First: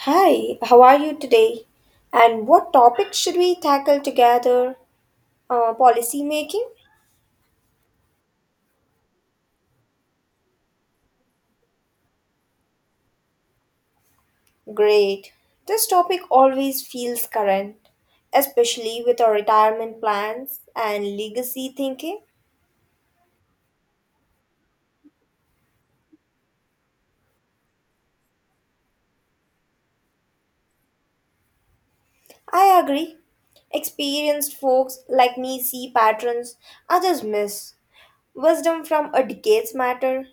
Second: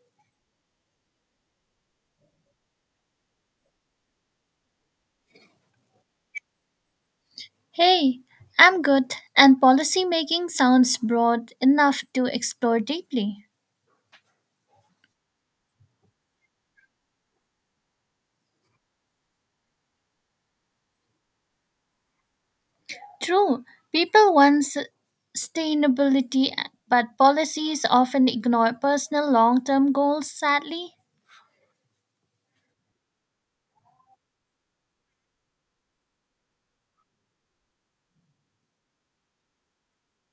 Hi, how are you today? And what topic should we tackle together? Policy making? Hey, I'm good, and policy making sounds broad enough to explore deeply. Great. This topic always feels current, especially with our retirement plans and legacy thinking. True, people want sustainability, but policies often ignore personal long term goals, sadly. I agree. Experienced folks like me see patterns others miss. Wisdom from a decades matter.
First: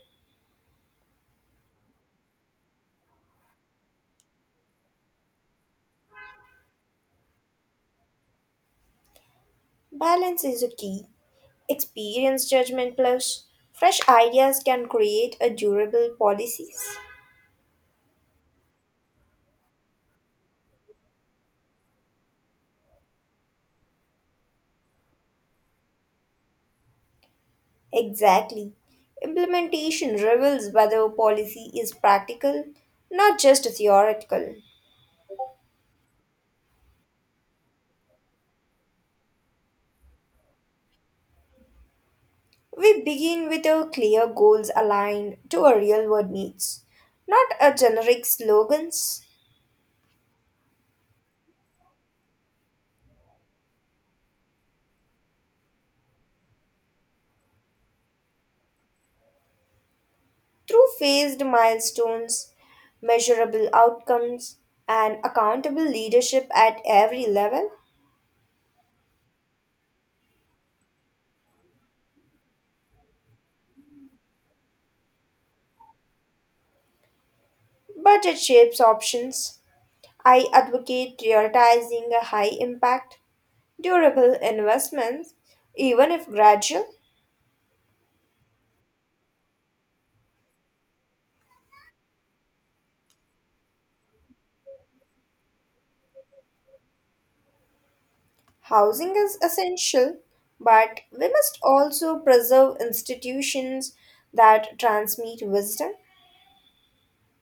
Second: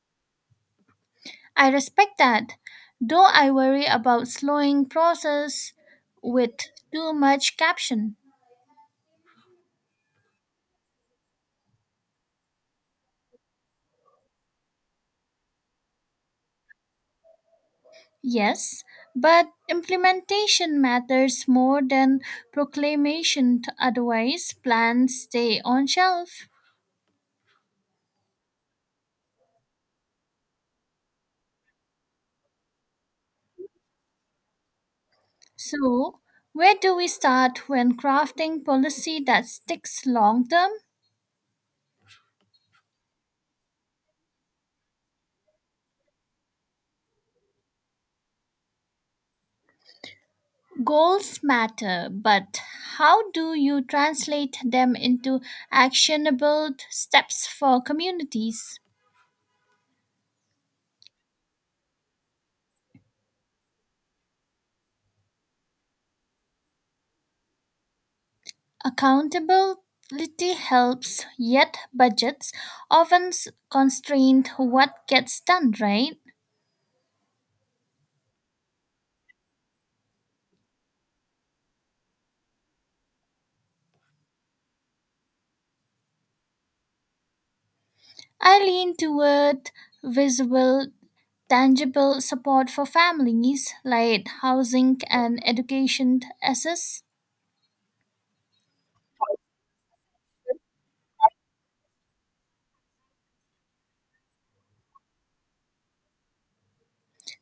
I respect that, though I worry about slowing process with too much caption. Balance is a key. Experience judgment plus fresh ideas can create a durable policies. Yes, but implementation matters more than proclamation, otherwise, plans stay on shelf. Exactly. Implementation reveals whether policy is practical, not just theoretical. So, where do we start when crafting policy that sticks long term? We begin with our clear goals aligned to our real world needs, not a generic slogans. Goals matter, but how do you translate them into actionable steps for communities? Through phased milestones, measurable outcomes, and accountable leadership at every level, Accountability helps, yet budgets often constrain what gets done, right? budget shapes options. I advocate prioritizing a high impact, durable investments, even if gradual. I lean toward visible, tangible support for families, like housing and education access. Housing is essential, but we must also preserve institutions that transmit wisdom.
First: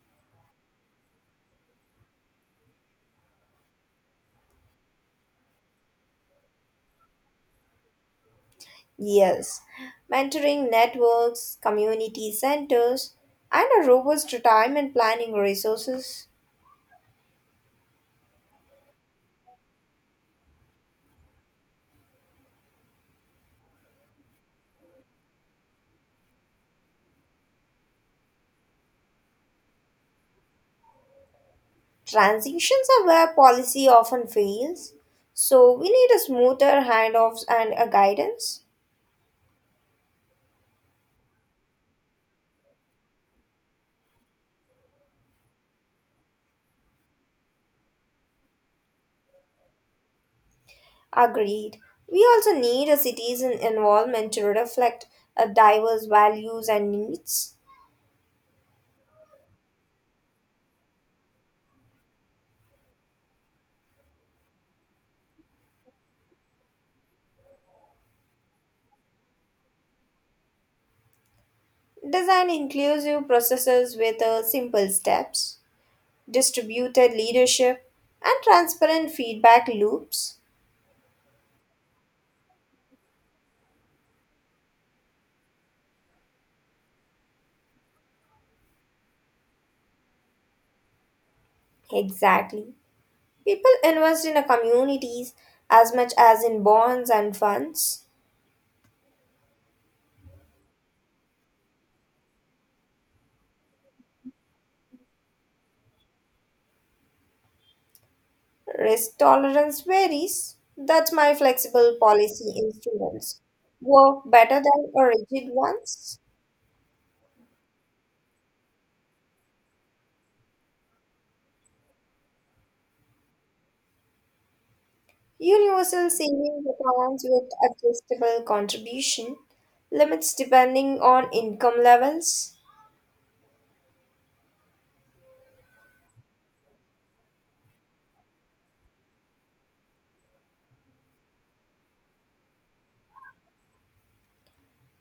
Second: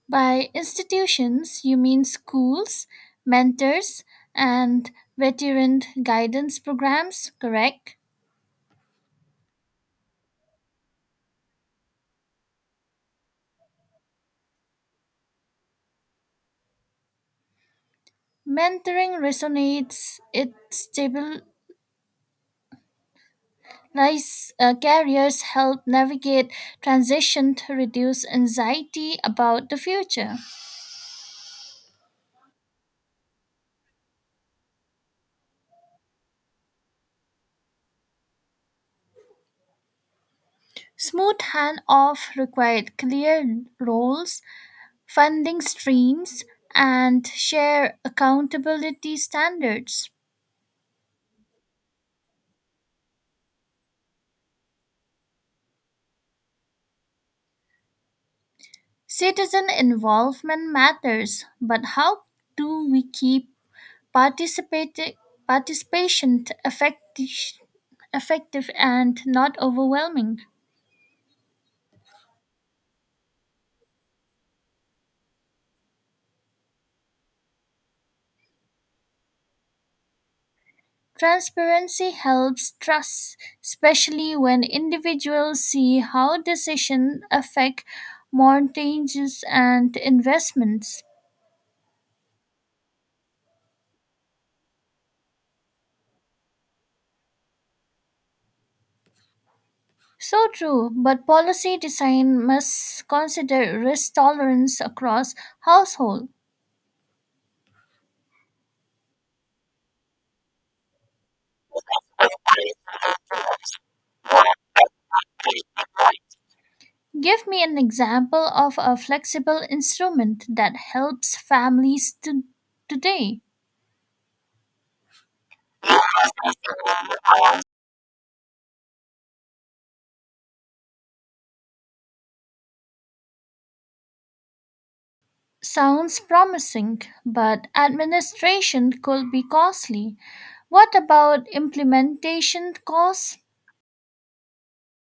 By institutions, you mean schools, mentors, and veteran guidance programs, correct? Yes, mentoring networks, community centers, and a robust retirement planning resources. Mentoring resonates, it stabilizes careers, help navigate transition to reduce anxiety about the future. Transitions are where policy often fails, so we need a smoother handoffs and a guidance. Smooth handoff required clear roles, funding streams, and share accountability standards. Agreed. We also need a citizen involvement to reflect diverse values and needs. Citizen involvement matters, but how do we keep participati- participation effective and not overwhelming? Design inclusive processes with simple steps, distributed leadership, and transparent feedback loops. Transparency helps trust, especially when individuals see how decisions affect mortgages and investments. Exactly. People invest in a communities as much as in bonds and funds. So true, but policy design must consider risk tolerance across households. Risk tolerance varies. That's my flexible policy instruments. Work better than a rigid ones. Give me an example of a flexible instrument that helps families to today. Universal savings accounts with adjustable contribution limits depending on income levels. Sounds promising, but administration could be costly. What about implementation costs?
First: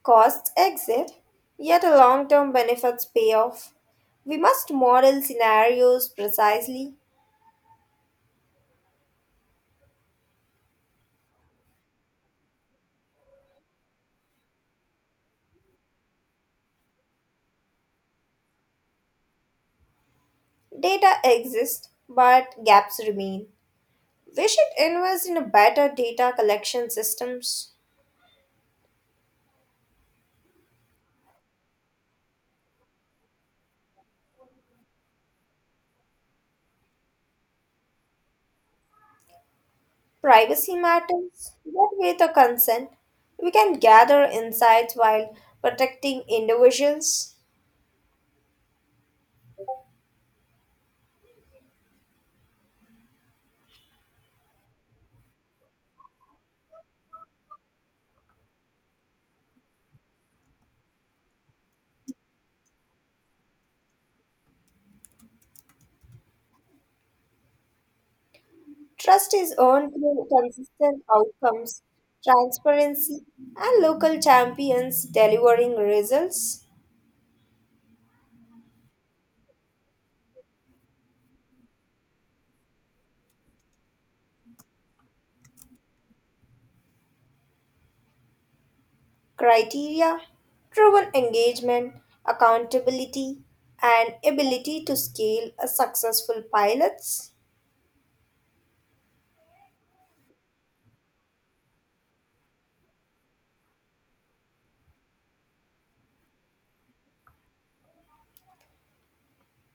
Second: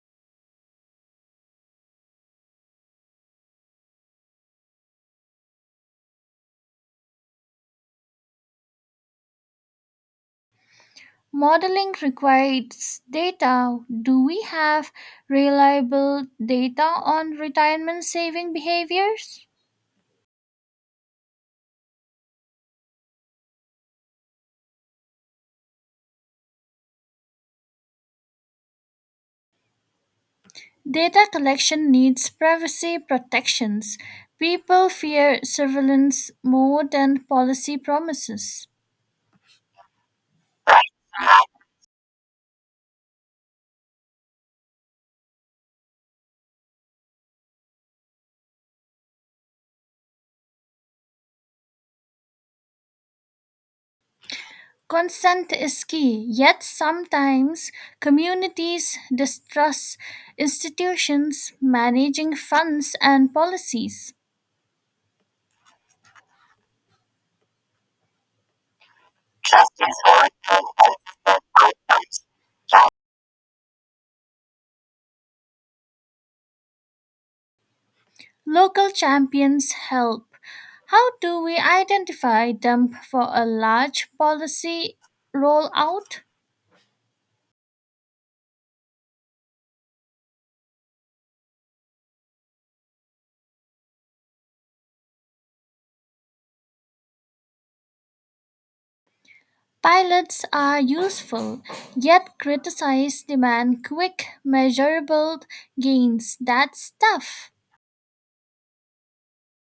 Costs exit, yet a long term benefits pay off. We must model scenarios precisely. Modeling requires data. Do we have reliable data on retirement saving behaviors? Data exists, but gaps remain. We should invest in a better data collection systems. Data collection needs privacy protections. People fear surveillance more than policy promises. Privacy matters, but with a consent, we can gather insights while protecting individuals. Consent is key, yet sometimes communities distrust institutions managing funds and policies. Trust is earned through consistent outcomes, transparency, and local champions delivering results. Local champions help. How do we identify them for a large policy rollout? Criteria driven engagement, accountability, and ability to scale a successful pilot's Pilots are useful, yet criticize demand quick, measurable gains. That's tough.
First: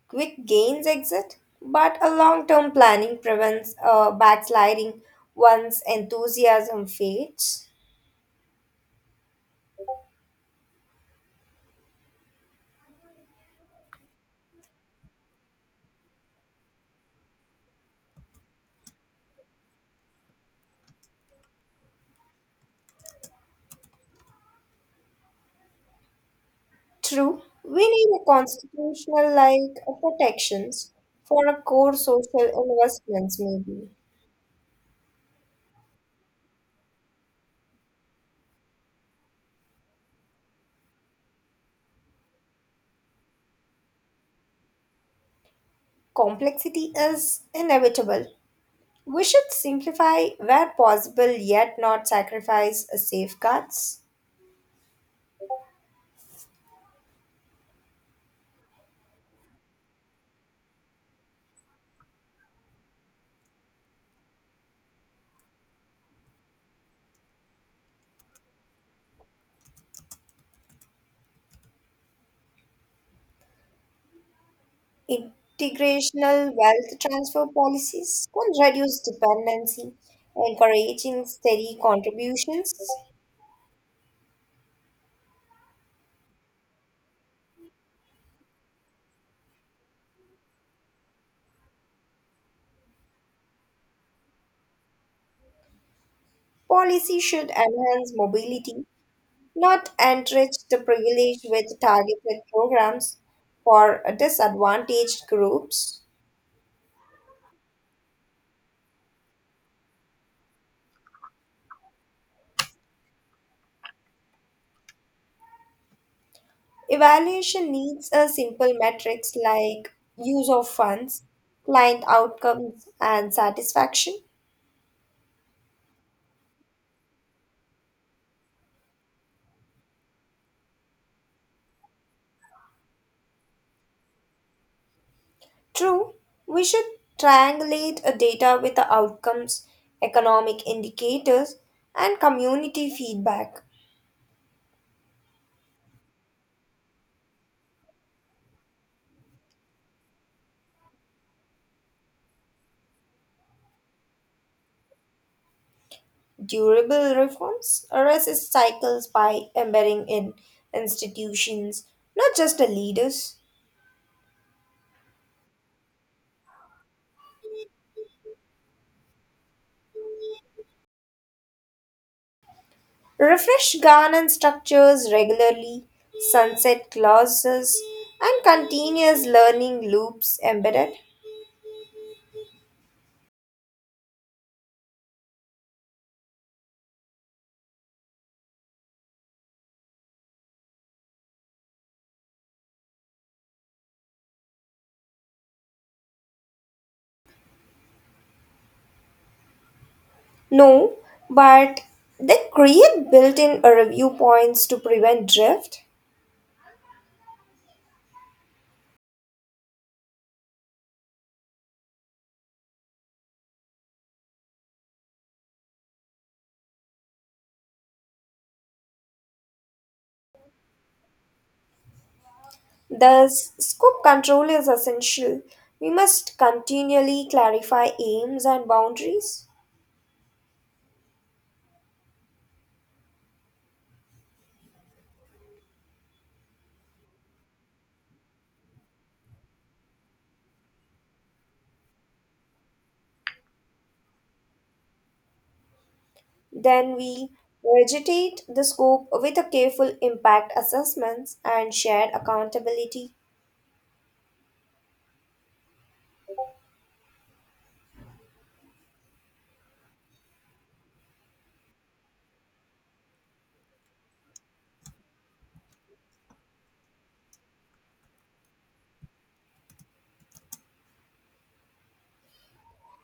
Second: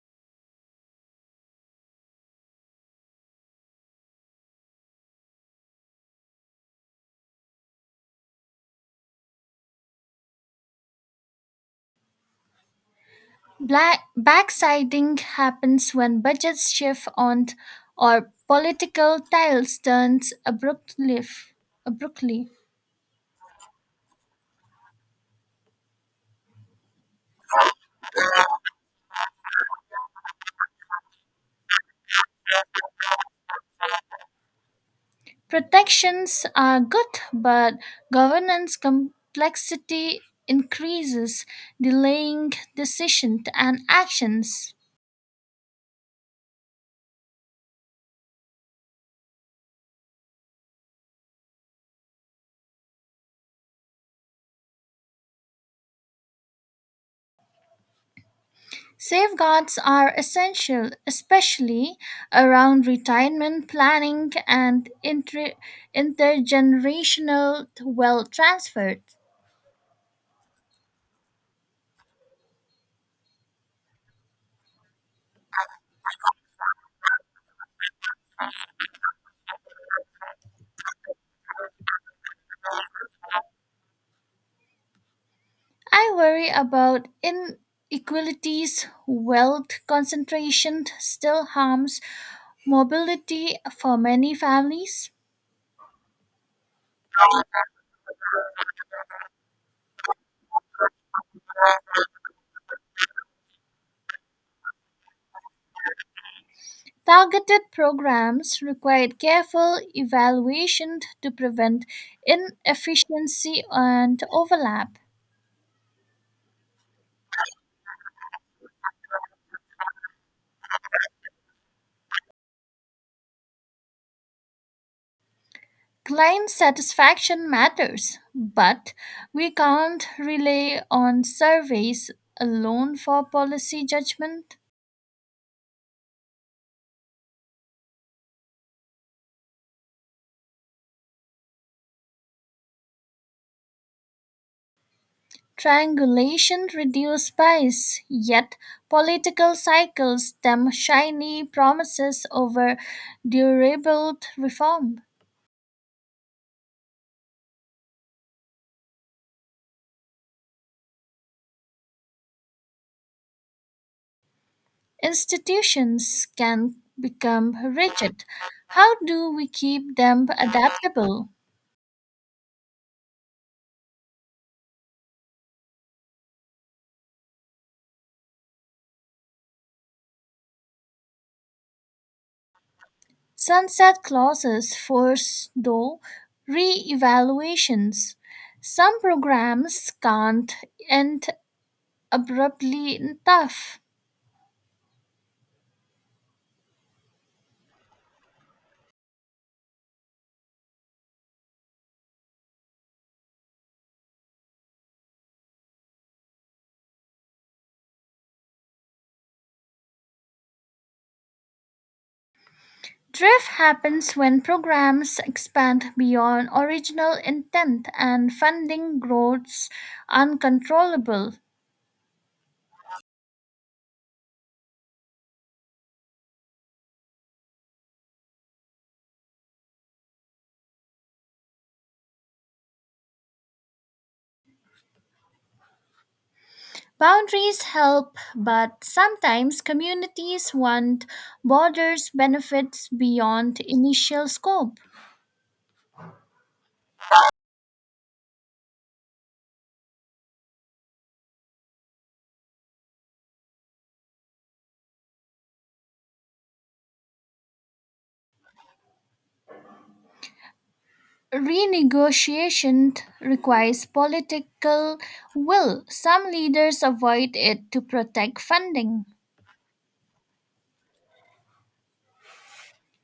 quick gains exit. But a long term planning prevents backsliding once enthusiasm fades. Black backsiding happens when budgets shift on or political tiles turns abruptly. True, we need a constitutional like protections for a core social investments, maybe. Protections are good, but governance complexity increases, delaying decisions and actions. Complexity is inevitable. We should simplify where possible yet not sacrifice safeguards. Safeguards are essential, especially around retirement planning and intergenerational wealth transfer. Integrational wealth transfer policies can reduce dependency, encouraging steady contributions. I worry about inequalities, wealth concentration still harms mobility for many families. Policy should enhance mobility, not enrich the privileged with targeted programs for disadvantaged groups. Targeted programs require careful evaluation to prevent inefficiency and overlap. Evaluation needs a simple metrics like use of funds, client outcomes, and satisfaction. Client satisfaction matters, but we can't rely on surveys alone for policy judgment. True, we should triangulate a data with the outcomes, economic indicators, and community feedback. Triangulation reduces bias, yet political cycles stem shiny promises over durable reform. Durable reforms resist cycles by embedding in institutions, not just the leaders. Institutions can become rigid. How do we keep them adaptable? Refresh governance structures regularly, sunset clauses, and continuous learning loops embedded? Sunset clauses force, though, re evaluations. Some programs can't end abruptly in tough. No, but they create built in review points to prevent drift. Drift happens when programs expand beyond original intent and funding grows uncontrollable. Thus, scope control is essential. We must continually clarify aims and boundaries. Boundaries help, but sometimes communities want borders benefits beyond initial scope. Then we vegetate the scope with a careful impact assessments and shared accountability. Renegotiation requires political will. Some leaders avoid it to protect funding.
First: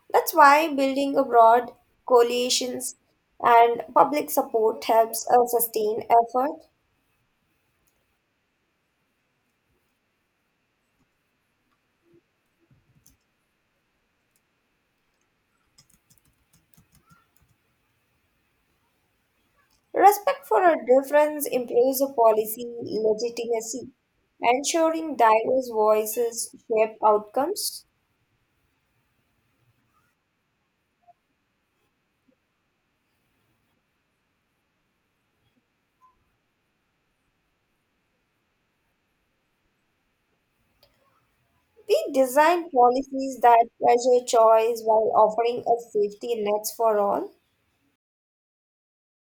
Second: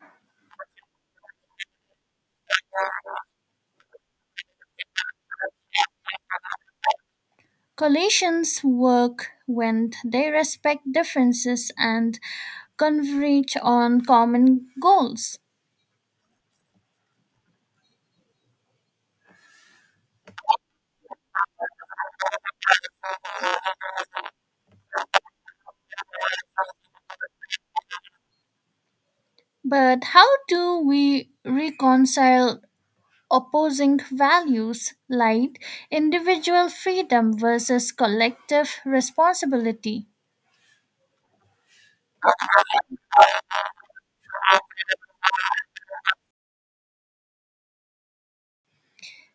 That's why building a broad coalitions and public support helps a sustained effort. Coalitions work when they respect differences and converge on common goals. Respect for a difference improves a policy legitimacy, ensuring diverse voices shape outcomes. But how do we reconcile opposing values like individual freedom versus collective responsibility? We design policies that treasure choice while offering a safety nets for all.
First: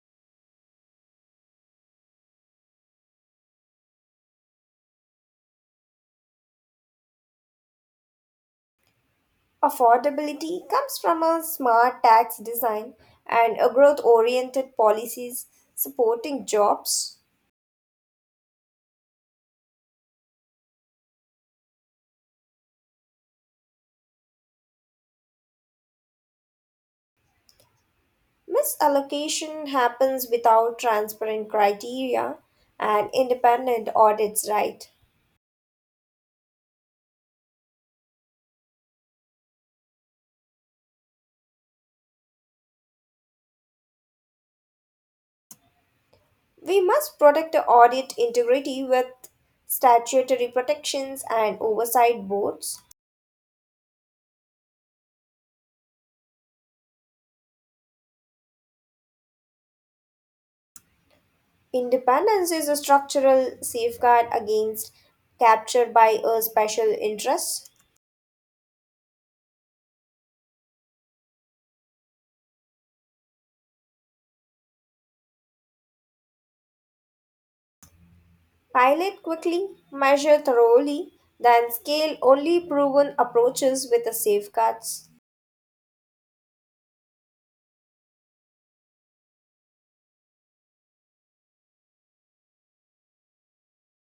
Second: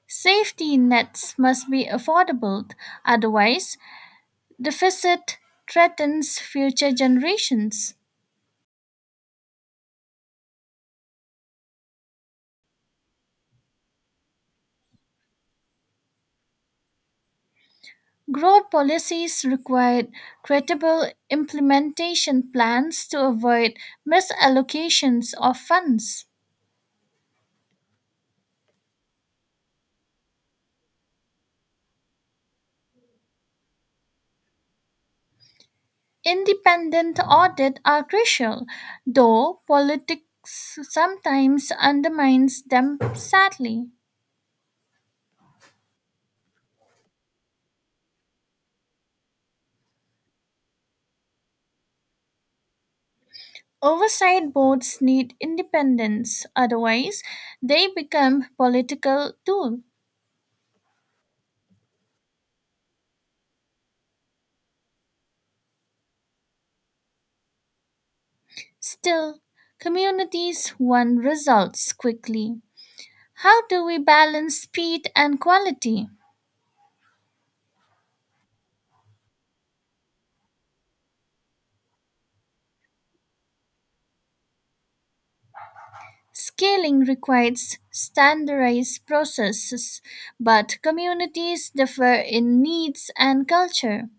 Safety nets must be affordable, otherwise, deficit threatens future generations. Affordability comes from a smart tax design and a growth-oriented policies supporting jobs. Growth policies require credible implementation plans to avoid misallocations of funds. Misallocation happens without transparent criteria and independent audits, right? Independent audit are crucial, though politics sometimes undermines them sadly. We must protect the audit integrity with statutory protections and oversight boards. Oversight boards need independence, otherwise they become political tools. Independence is a structural safeguard against capture by a special interest. Still, communities want results quickly. How do we balance speed and quality? Pilot quickly, measure thoroughly, then scale only proven approaches with the safeguards. Scaling requires standardized processes, but communities differ in needs and culture.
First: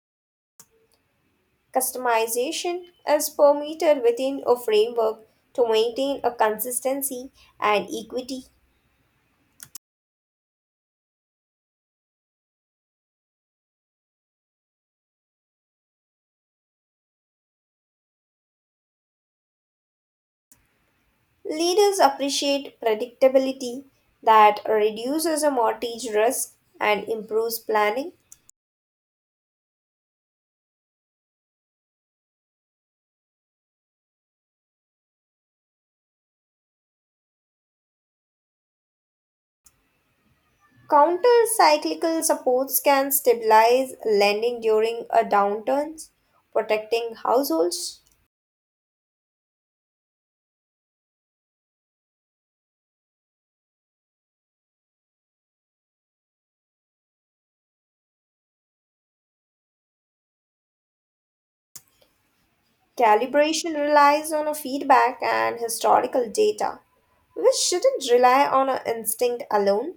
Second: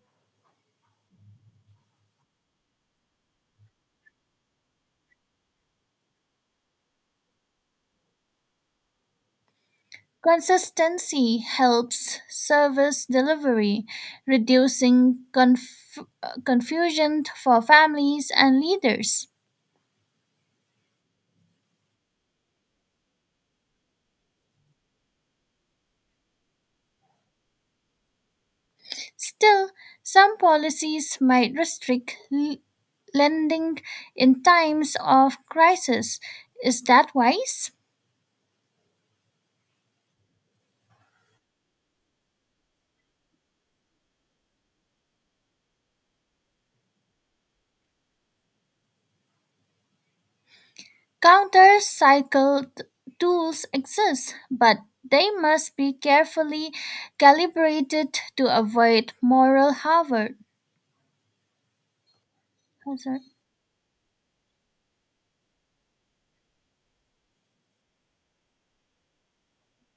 Customization is permitted within a framework to maintain a consistency and equity. Consistency helps service delivery, reducing confusion for families and leaders. Leaders appreciate predictability that reduces a mortgage risk and improves planning. Still, some policies might restrict lending in times of crisis. Is that wise? Counter cyclical supports can stabilize lending during a downturn, protecting households. Counter cycle tools exist, but they must be carefully calibrated to avoid moral hazard. Calibration relies on a feedback and historical data, which shouldn't rely on a instinct alone.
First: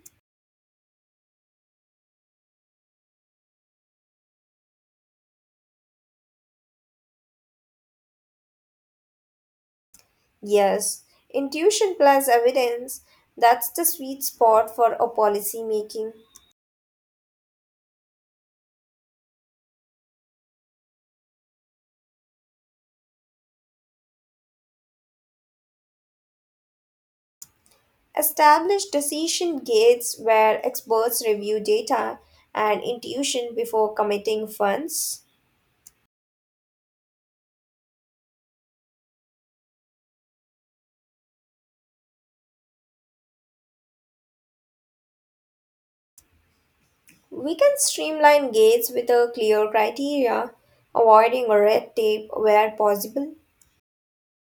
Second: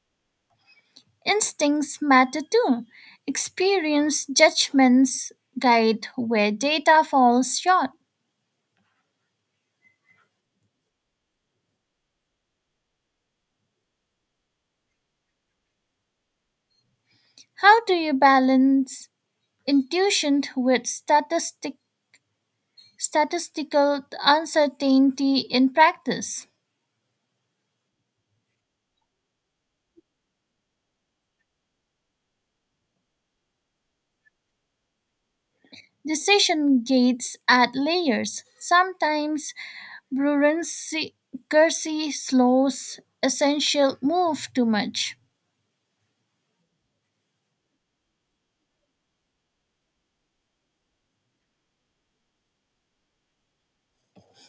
Instincts matter too. Experience judgments guide where data falls short. Yes, intuition plus evidence, that's the sweet spot for a policy making. How do you balance intuition with statistical uncertainty in practice. Establish decision gates where experts review data and intuition before committing funds. Decision gates add layers. Sometimes bureaucracy slows essential move too much. We can streamline gates with a clear criteria, avoiding red tape where possible.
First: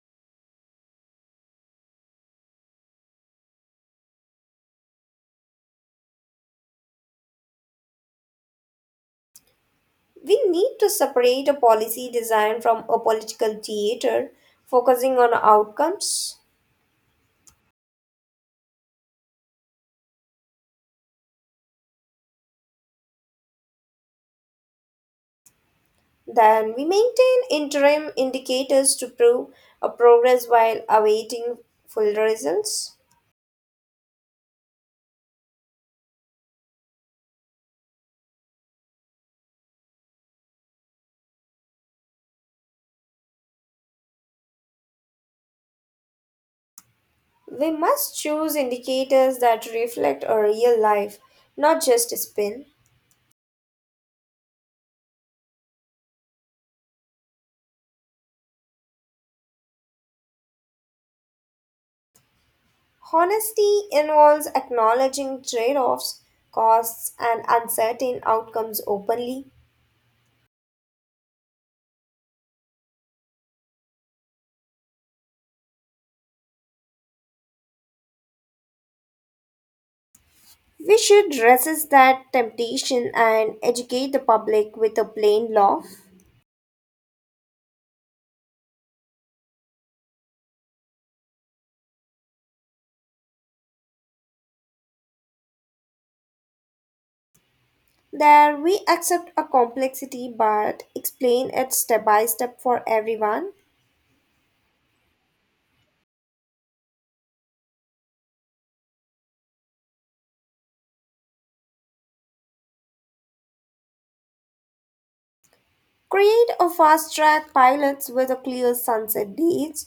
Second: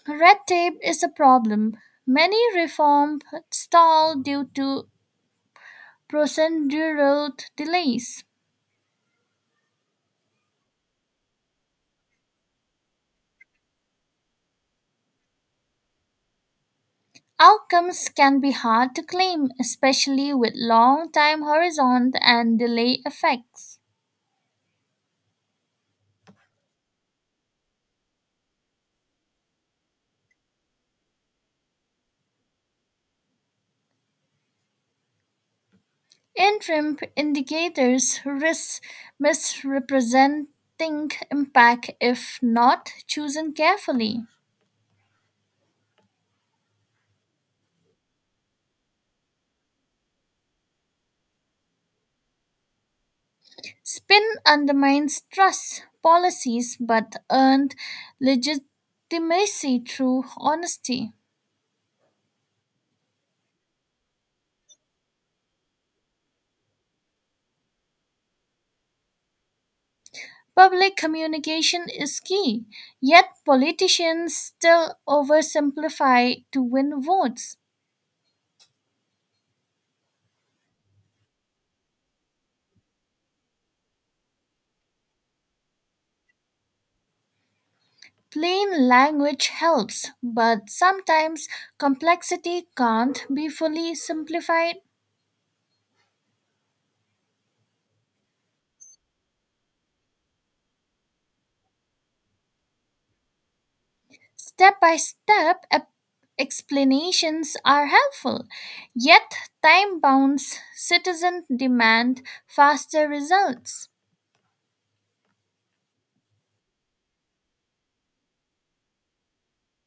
Red tape is a problem. Many reforms stall due to procedural delays. We need to separate a policy design from a political theater, focusing on outcomes. Outcomes can be hard to claim, especially with long time horizon and delay effects. Then we maintain interim indicators to prove a progress while awaiting full results. Interim indicators risk misrepresenting impact if not chosen carefully. We must choose indicators that reflect a real life, not just a spin. Spin undermines trust policies but earned legitimacy through honesty. Honesty involves acknowledging trade offs, costs, and uncertain outcomes openly. Public communication is key, yet politicians still oversimplify to win votes. We should resist that temptation and educate the public with a plain law. Plain language helps, but sometimes complexity can't be fully simplified. There we accept a complexity but explain it step by step for everyone. Step by step explanations are helpful, yet, time bounds citizens demand faster results. Create a fast track pilots with a clear sunset dates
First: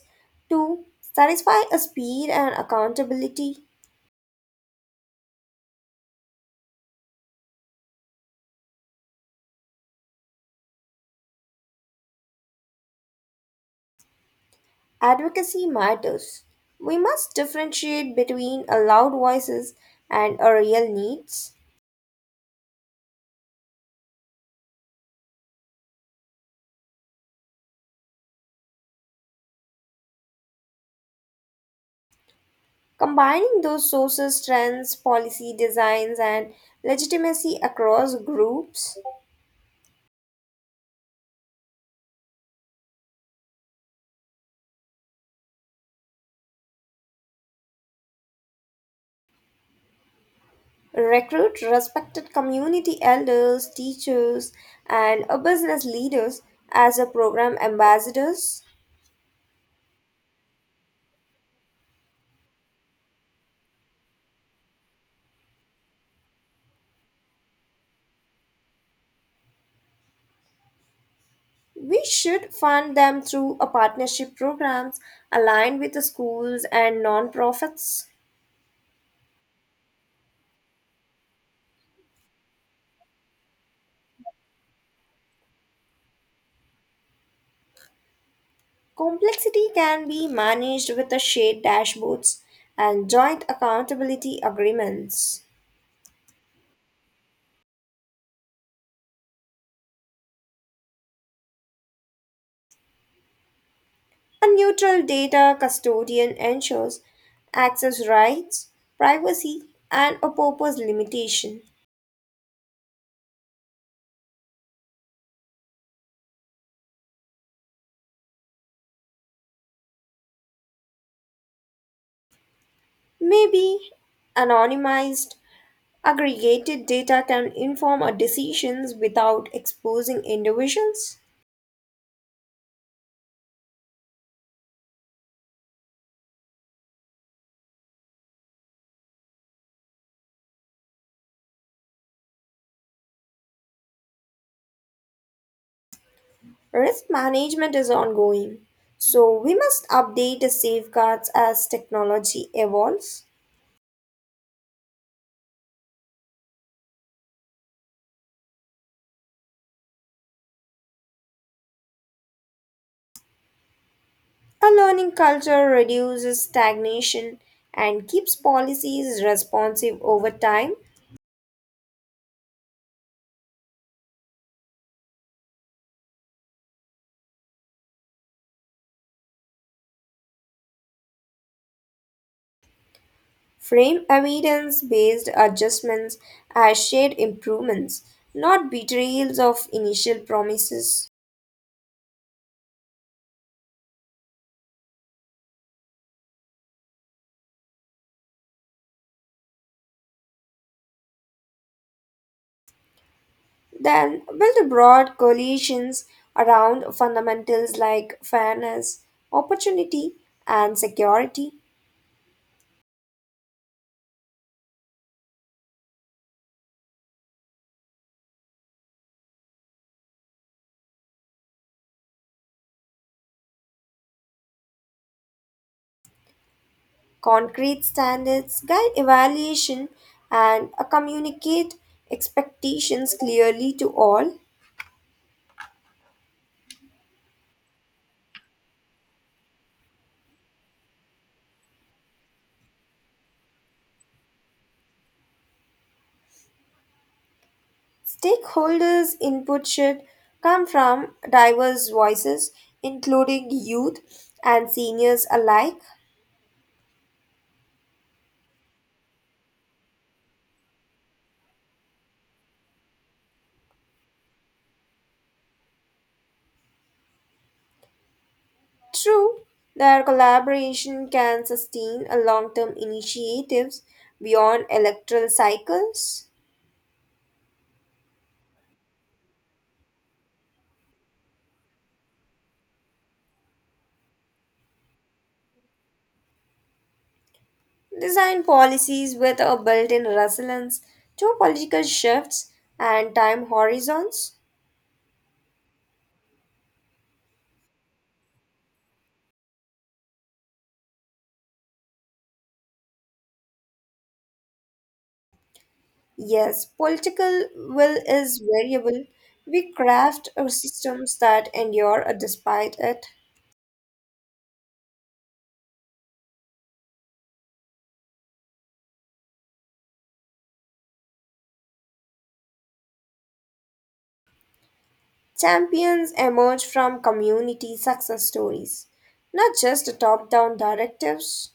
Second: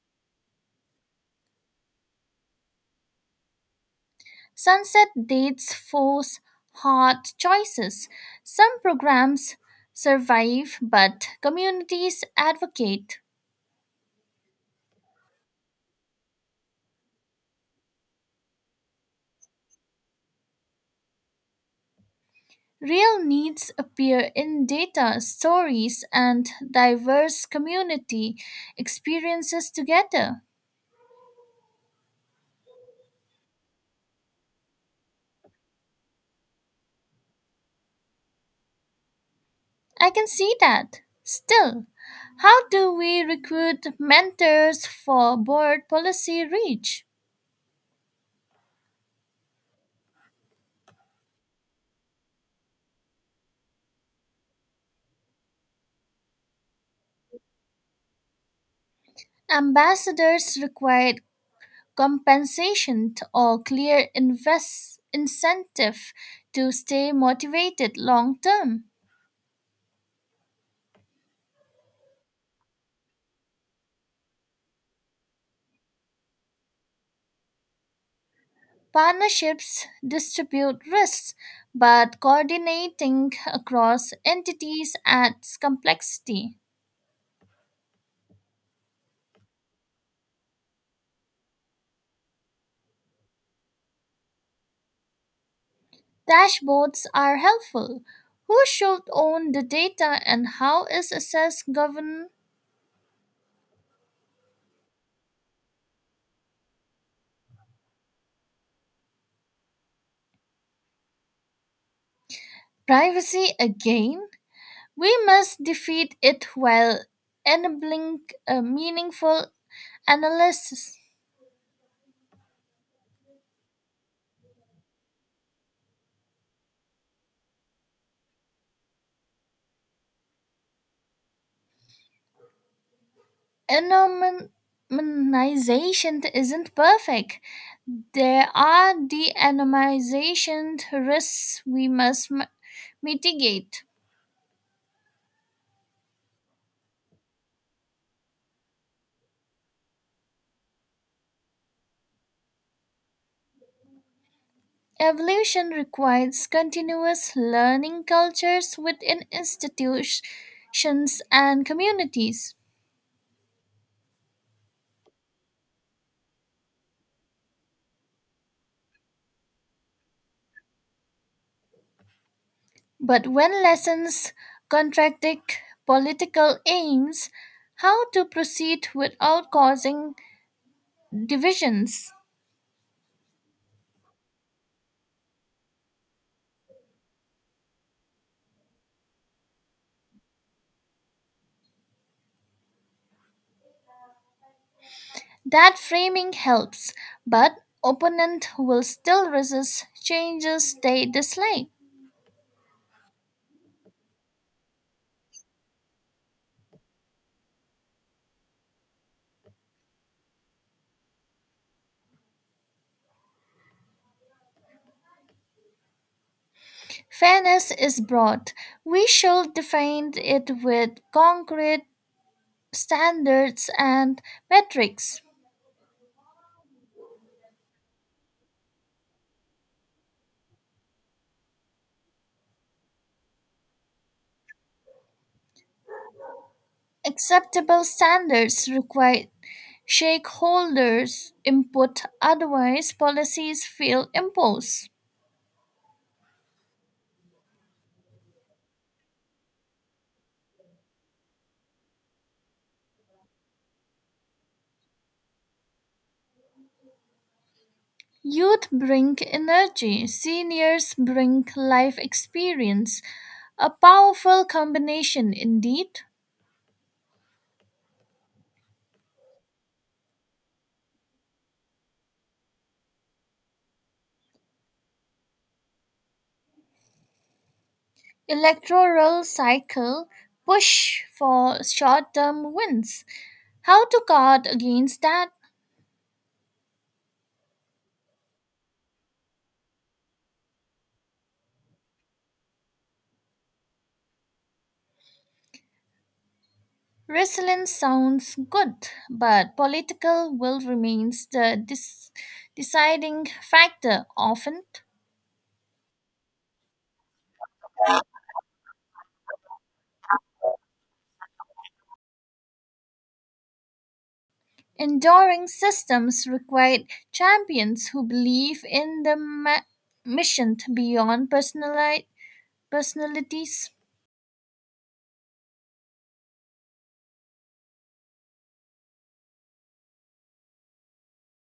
to satisfy a speed and accountability. Sunset dates force hard choices. Some programs survive, but communities advocate. Advocacy matters. We must differentiate between a loud voices and a real needs. Real needs appear in data, stories, and diverse community experiences together. Combining those sources, trends, policy designs, and legitimacy across groups. I can see that. Still, how do we recruit mentors for board policy reach? Recruit respected community elders, teachers, and business leaders as a program ambassadors. Ambassadors require compensation or clear invest incentive to stay motivated long term. We should fund them through a partnership programs aligned with the schools and nonprofits. Partnerships distribute risks, but coordinating across entities adds complexity. Complexity can be managed with the shared dashboards and joint accountability agreements. Dashboards are helpful. Who should own the data and how is access governed? A neutral data custodian ensures access rights, privacy, and a purpose limitation. Privacy again? We must defeat it while enabling a meaningful analysis. Maybe anonymized, aggregated data can inform our decisions without exposing individuals. Anonymization isn't perfect. There are de-anonymization risks we must mitigate. Risk management is ongoing, so we must update the safeguards as technology evolves. Evolution requires continuous learning cultures within institutions and communities. A learning culture reduces stagnation and keeps policies responsive over time. But when lessons contradict political aims, how to proceed without causing divisions? Frame evidence based adjustments as shared improvements, not betrayals of initial promises. That framing helps, but opponent will still resist changes they dislike. Then build broad coalitions around fundamentals like fairness, opportunity, and security. Fairness is broad. We should define it with concrete standards and metrics. Concrete standards guide evaluation and communicate expectations clearly to all. Acceptable standards require shareholders' input, otherwise, policies feel imposed. Stakeholders' input should come from diverse voices, including youth and seniors alike. Youth bring energy, seniors bring life experience, a powerful combination indeed. True, their collaboration can sustain a long-term initiatives beyond electoral cycles. Electoral cycle push for short term wins. How to guard against that? Design policies with a built-in resilience to political shifts and time horizons. Resilience sounds good, but political will remains the deciding factor often. Yes, political will is variable. We craft our systems that endure despite it. Enduring systems require champions who believe in the mission beyond personalities. Champions emerge from community success stories, not just top-down directives.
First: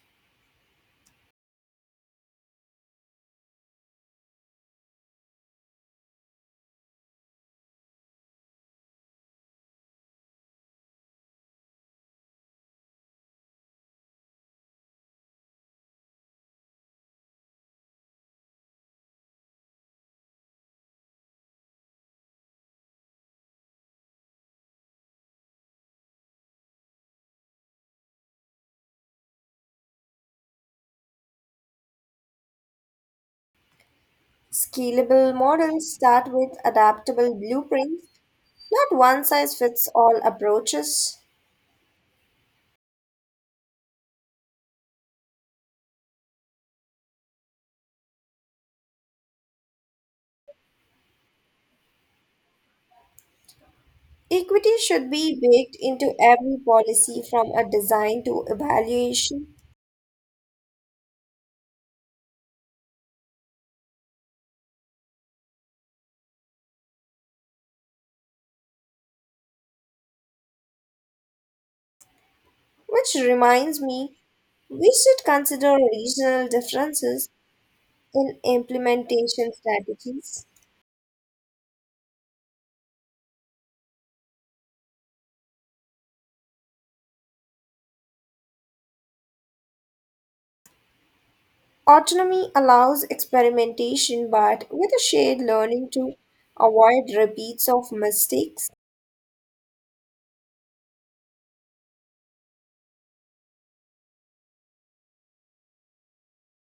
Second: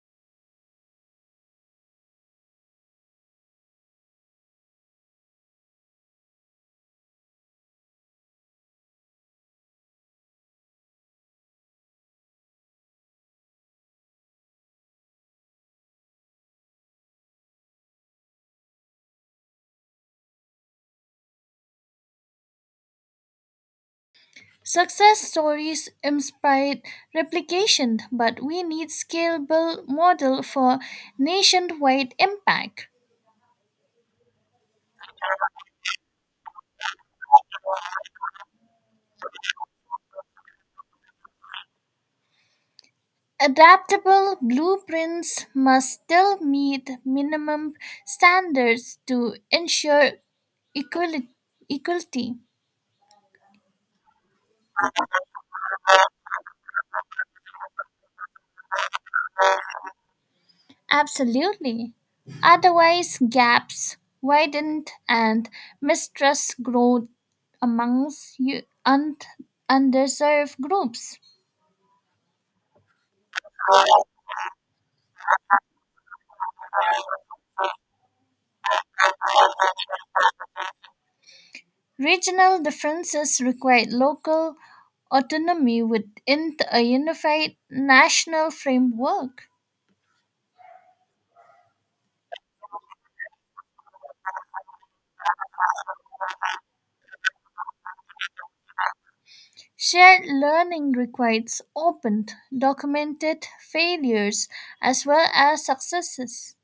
Success stories inspire replication, but we need scalable model for nationwide impact. Scalable models start with adaptable blueprints, not one size fits all approaches. Adaptable blueprints must still meet minimum standards to ensure equali- equality. Equity should be baked into every policy from a design to evaluation, Absolutely. Otherwise, gaps widen and mistrust grows amongst underserved groups. which reminds me we should consider regional differences in implementation strategies. Regional differences require local autonomy within a unified national framework. Autonomy allows experimentation, but with a shared learning to avoid repeats of mistakes. Shared learning requires open, documented failures as well as successes.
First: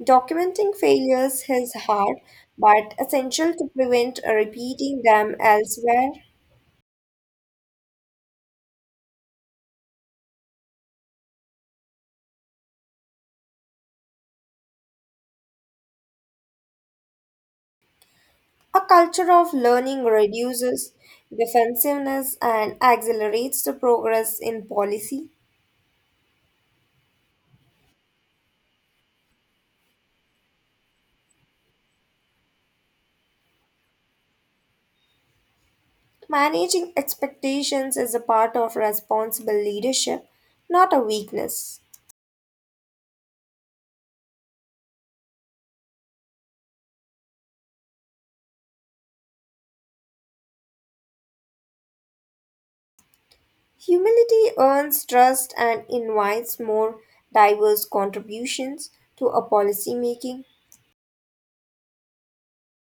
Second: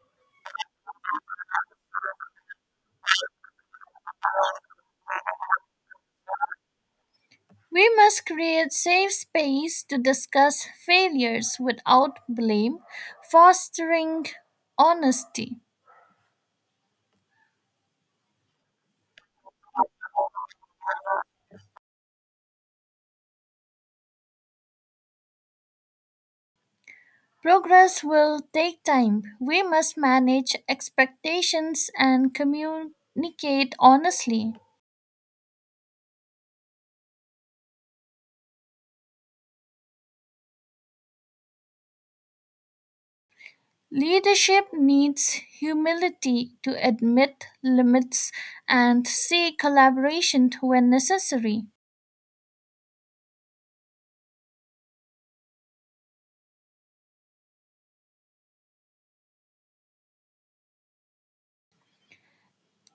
Documenting failures is hard, but essential to prevent repeating them elsewhere. We must create safe space to discuss failures without blame, fostering honesty. A culture of learning reduces defensiveness and accelerates the progress in policy. Progress will take time. We must manage expectations and communicate honestly. Managing expectations is a part of responsible leadership, not a weakness. Leadership needs humility to admit limits and seek collaboration when necessary. Humility earns trust and invites more diverse contributions to a policy making.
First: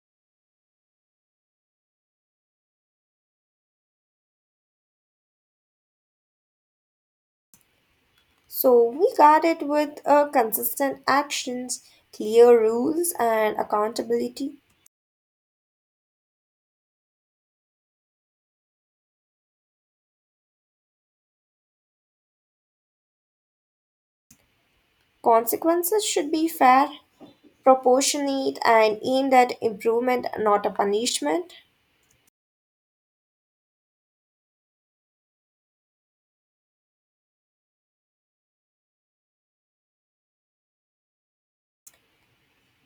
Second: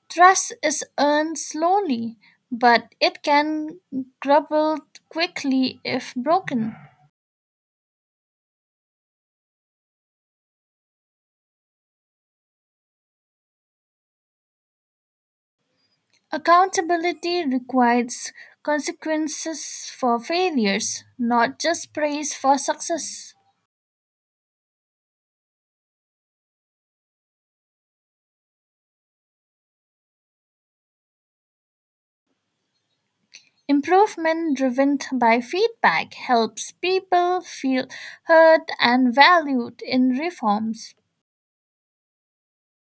Trust is earned slowly, but it can crumble quickly if broken. So we got it with consistent actions, clear rules, and accountability. Accountability requires consequences for failures, not just praise for success. Consequences should be fair, proportionate, and aimed at improvement, not a punishment. Improvement driven by feedback helps people feel heard and valued in reforms.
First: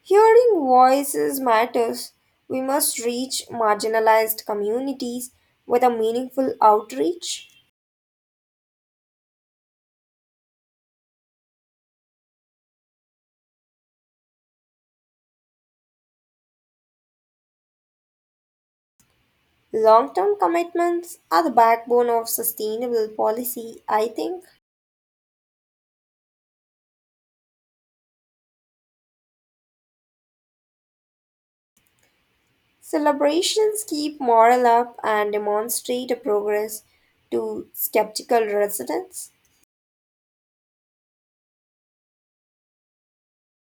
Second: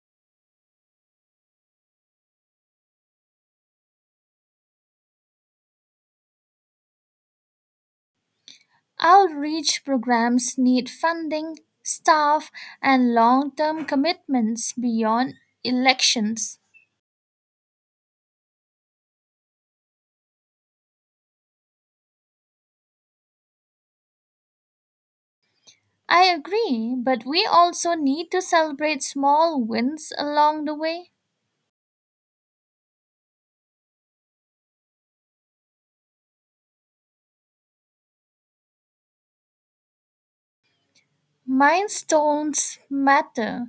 Hearing voices matters. We must reach marginalized communities with a meaningful outreach. Outreach programs need funding, staff, and long term commitments beyond elections. Long term commitments are the backbone of sustainable policy, I think. I agree, but we also need to celebrate small wins along the way. Celebrations keep morale up and demonstrate a progress to skeptical residents. Milestones matter.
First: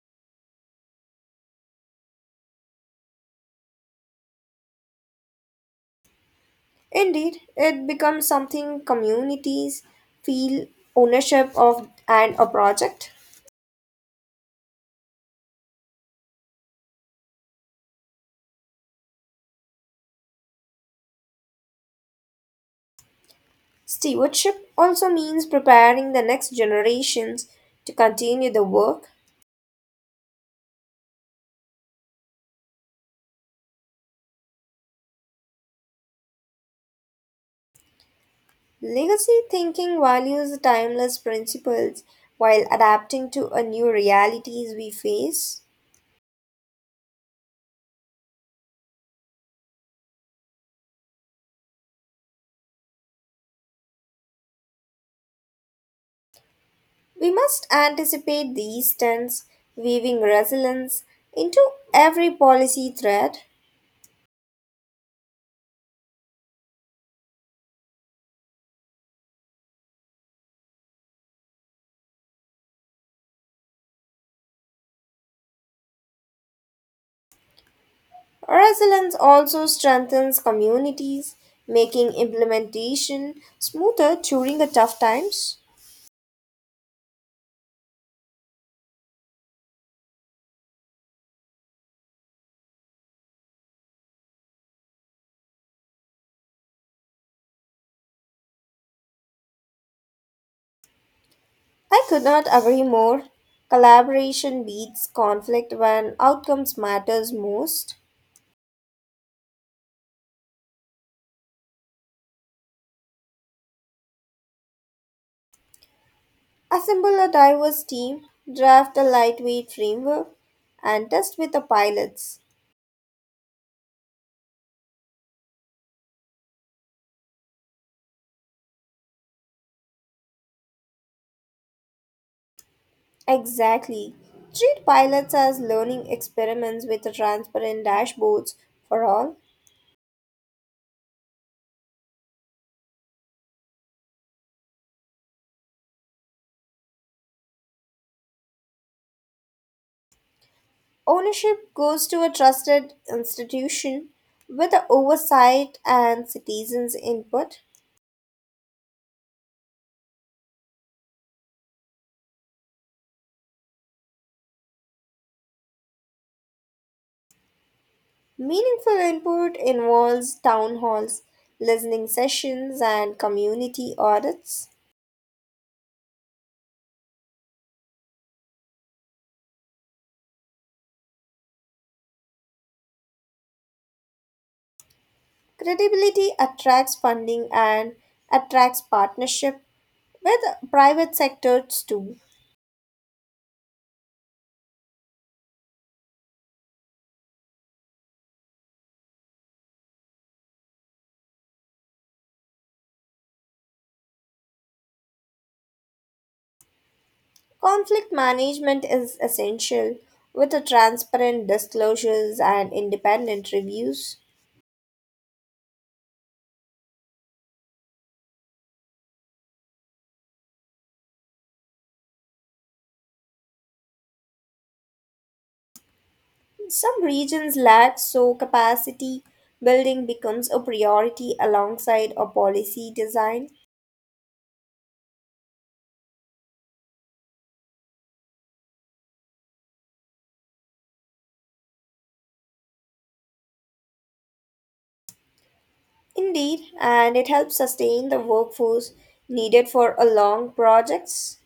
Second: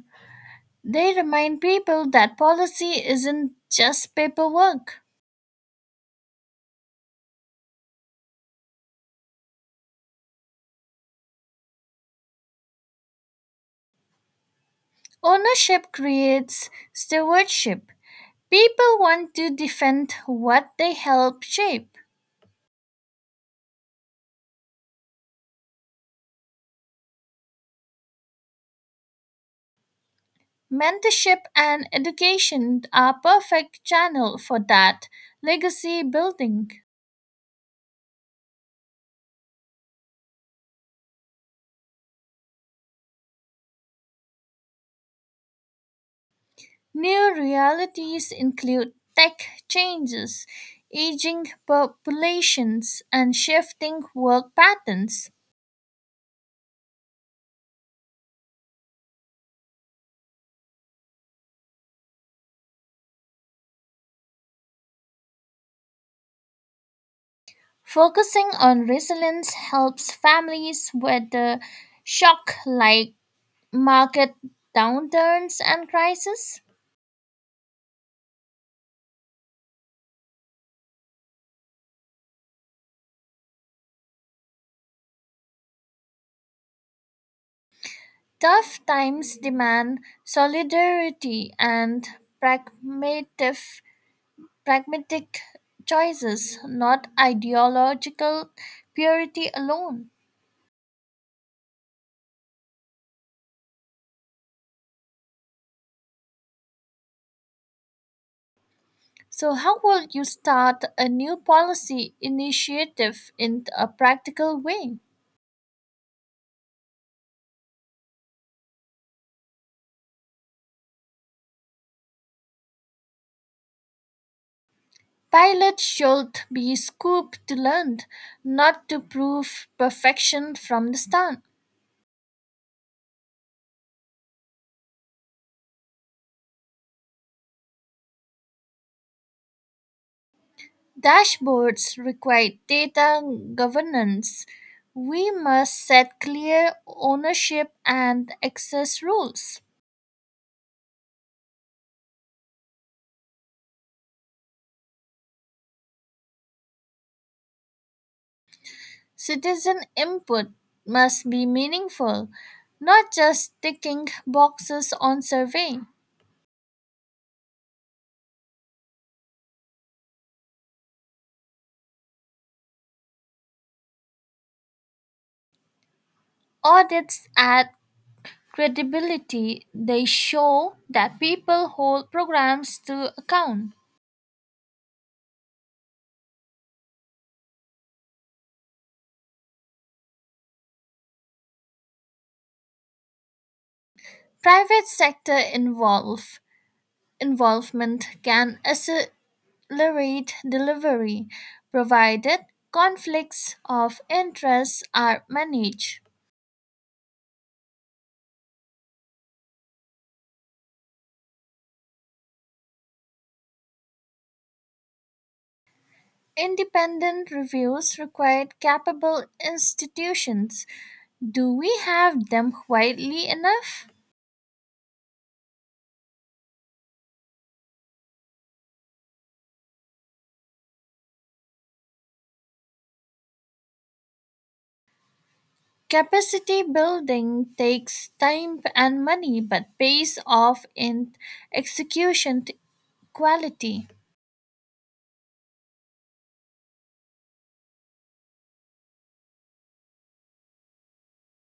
They remind people that policy isn't just paperwork. Indeed, it becomes something communities feel ownership of and a project. Ownership creates stewardship. People want to defend what they help shape. Stewardship also means preparing the next generations to continue the work. Mentorship and education are perfect channel for that legacy building. Legacy thinking values the timeless principles while adapting to a new realities we face. New realities include tech changes, aging populations, and shifting work patterns. We must anticipate these trends, weaving resilience into every policy thread. Focusing on resilience helps families weather shock like market downturns and crises. Resilience also strengthens communities, making implementation smoother during the tough times. Tough times demand solidarity and pragmatism pragmatic choices, not ideological purity alone. I could not agree more. Collaboration beats conflict when outcomes matters most. So, how will you start a new policy initiative in a practical way? Assemble a diverse team, draft a lightweight framework, and test with the pilots. Pilots should be scooped to learn, not to prove perfection from the start. Exactly. Treat pilots as learning experiments with transparent dashboards for all. Dashboards require data governance. We must set clear ownership and access rules. Ownership goes to a trusted institution with the oversight and citizens' input. Citizen input must be meaningful, not just ticking boxes on survey. Meaningful input involves town halls, listening sessions, and community audits. Audits add credibility, they show that people hold programs to account. Credibility attracts funding and attracts partnership with private sectors too. Private sector involve, involvement can accelerate delivery, provided conflicts of interest are managed. Conflict management is essential with a transparent disclosures and independent reviews. Independent reviews require capable institutions. Do we have them quietly enough? Some regions lack so capacity building becomes a priority alongside a policy design. Capacity building takes time and money but pays off in execution t- quality. Indeed, and it helps sustain the workforce needed for a long projects.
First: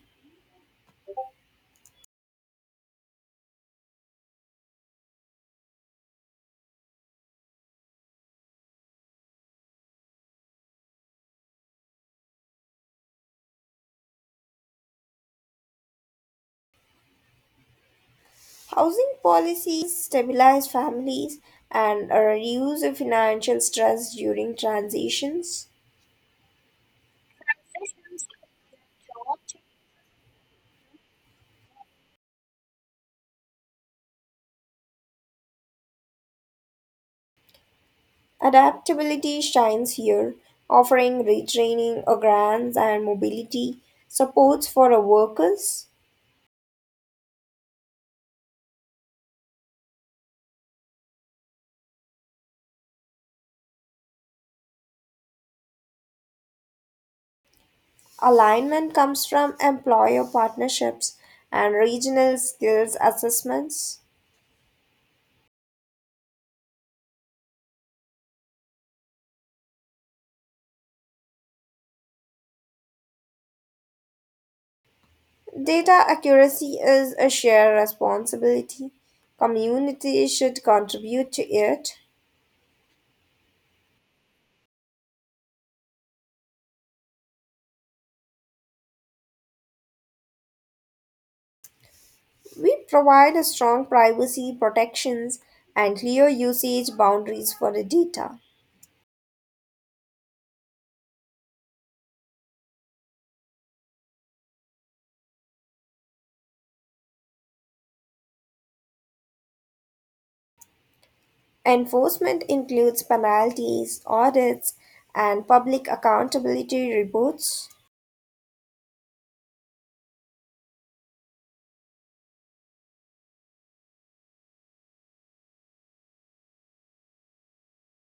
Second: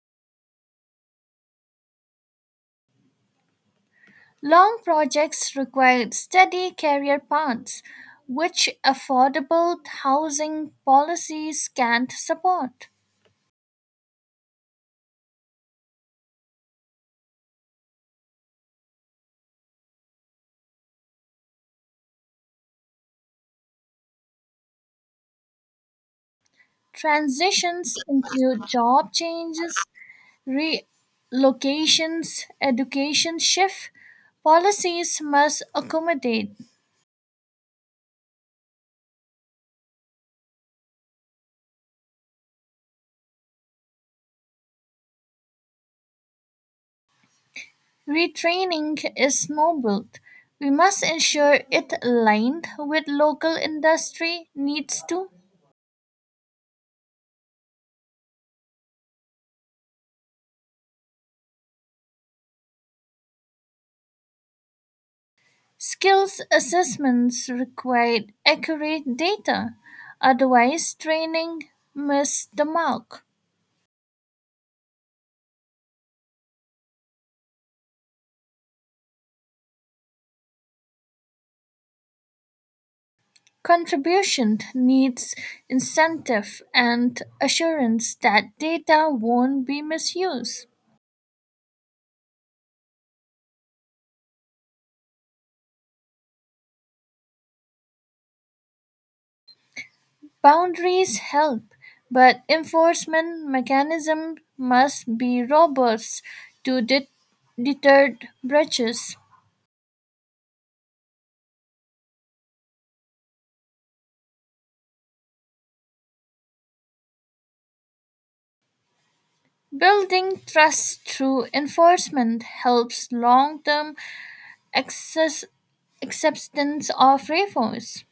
Long projects require steady career paths, which affordable housing policies can't support. Housing policies stabilize families and reduce the financial stress during transitions. Transitions include job changes, relocations, education shift. Policies must accommodate. Adaptability shines here, offering retraining, grants, and mobility supports for our workers. Retraining is noble; we must ensure it aligned with local industry needs. To Alignment comes from employer partnerships and regional skills assessments. skills assessments require accurate data, otherwise training misses the mark. Data accuracy is a shared responsibility. Communities should contribute to it. Contribution needs incentive and assurance that data won't be misused. We provide a strong privacy protections and clear usage boundaries for the data. Boundaries help, but enforcement mechanisms must be robust to deter breaches. Enforcement includes penalties, audits, and public accountability reports. Building trust through enforcement helps long term acceptance of reforms.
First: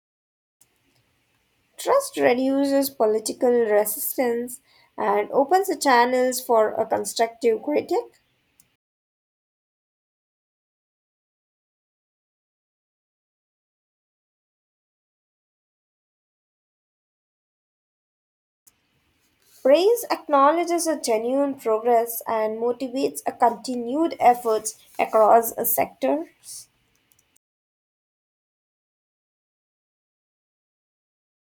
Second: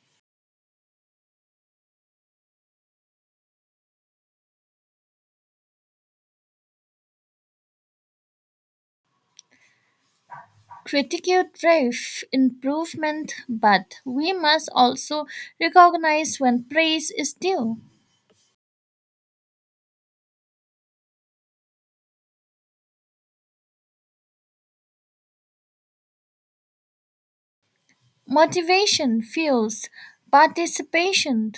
Trust reduces political resistance and opens the channels for a constructive critic. Critical drive improvement, but we must also recognize when praise is due. Praise acknowledges a genuine progress and motivates a continued efforts across a sector. Motivation fuels participation,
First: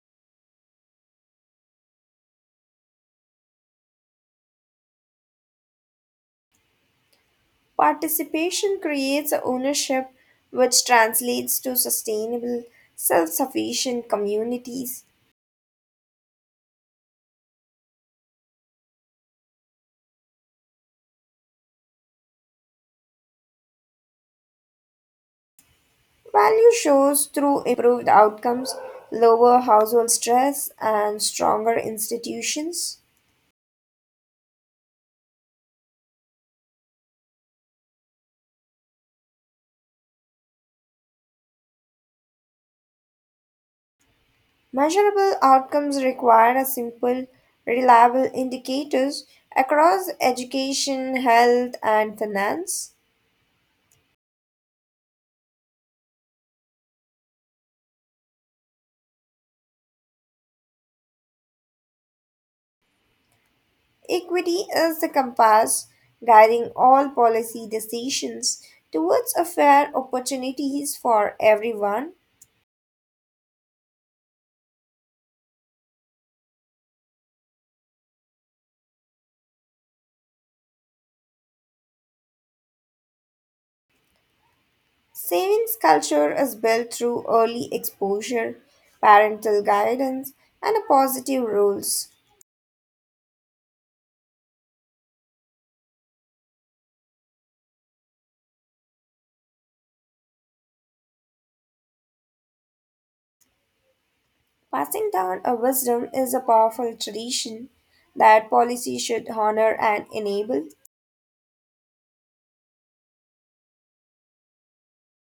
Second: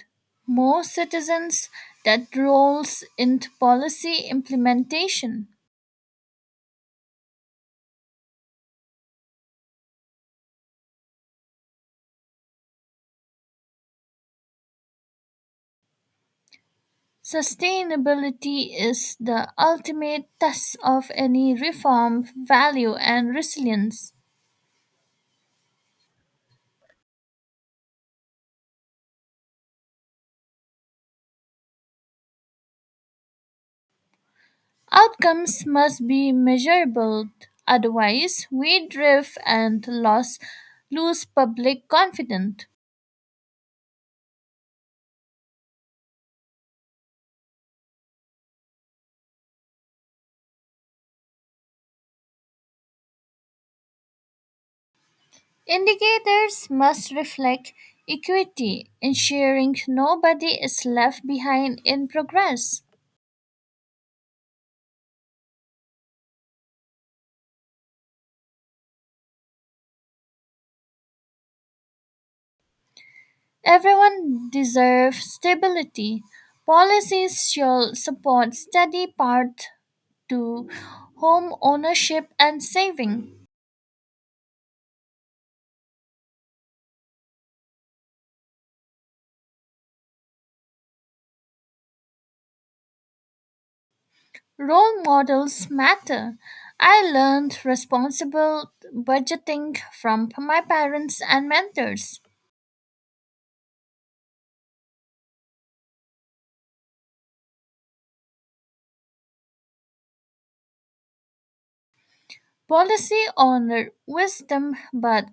more citizens that rolls into policy implementation. Participation creates a ownership which translates to sustainable, self-sufficient communities. Sustainability is the ultimate test of any reform value and resilience. Value shows through improved outcomes, lower household stress, and stronger institutions. Outcomes must be measurable, otherwise we drift and lose public confidence. Measurable outcomes require a simple, reliable indicators across education, health, and finance. Indicators must reflect equity, ensuring nobody is left behind in progress. Equity is the compass guiding all policy decisions towards a fair opportunities for everyone. Everyone deserves stability. Policies should support steady path to home ownership and saving. Savings culture is built through early exposure, parental guidance, and a positive rules. Role models matter. I learned responsible budgeting from my parents and mentors. Passing down a wisdom is a powerful tradition that policy should honor and enable. Policy honored wisdom, but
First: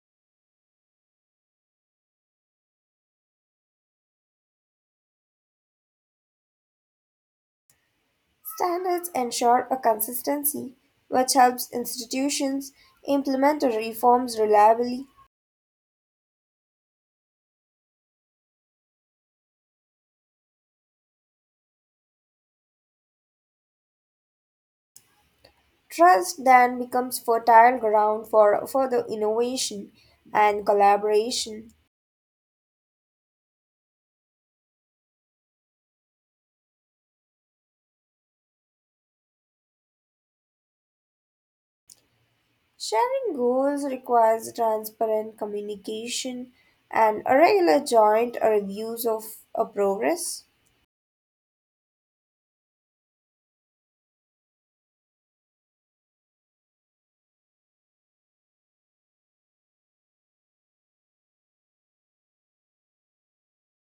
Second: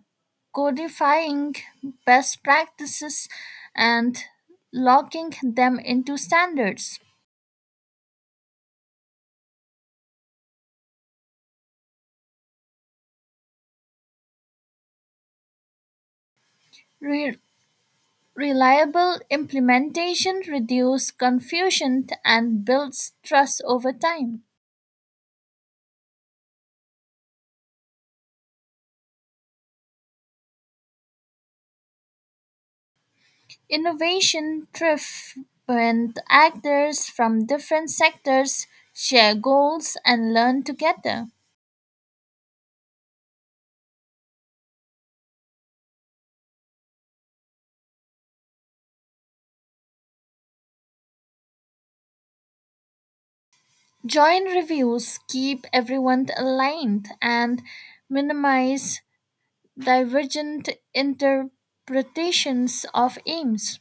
codifying best practices and locking them into standards. Standards ensure a consistency, which helps institutions implement the reforms reliably. Re- Reliable implementation reduces confusion and builds trust over time. Trust then becomes fertile ground for further innovation and collaboration. Innovation thrives when actors from different sectors share goals and learn together. Sharing goals requires transparent communication and a regular joint reviews of a progress. Joint reviews keep everyone aligned and minimize divergent interpretations of aims.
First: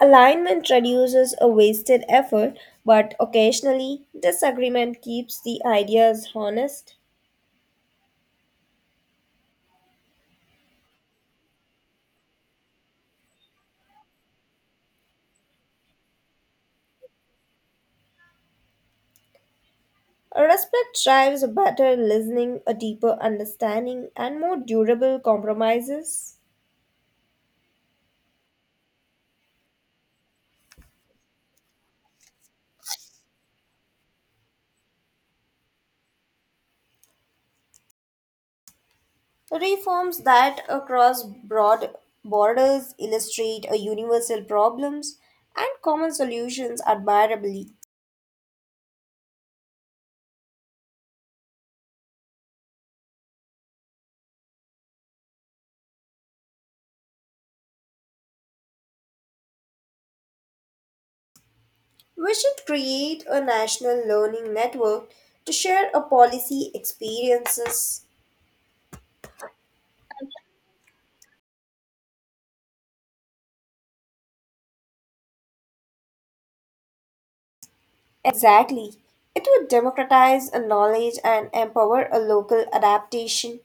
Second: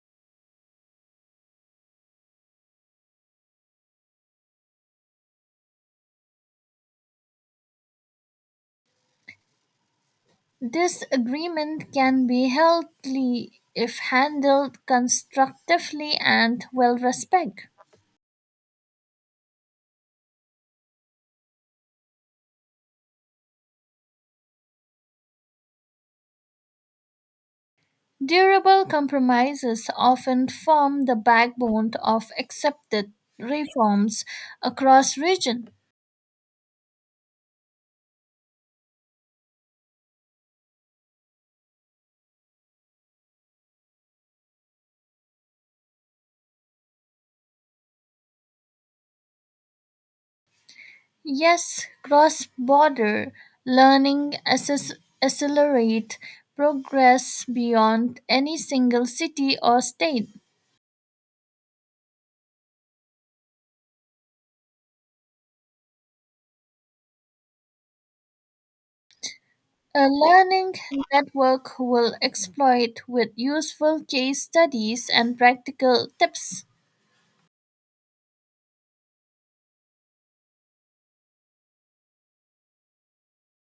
Alignment reduces a wasted effort, but occasionally disagreement keeps the ideas honest. This agreement can be healthy if handled constructively and well respected. A Respect drives a better listening, a deeper understanding, and more durable compromises. Durable compromises often form the backbone of accepted reforms across region. Reforms that across broad borders illustrate a universal problems and common solutions admirably. Yes, cross-border learning accelerate progress beyond any single city or state. We should create a national learning network to share a policy experiences. A learning network will exploit with useful case studies and practical tips. Exactly. It would democratize a knowledge and empower a local adaptation.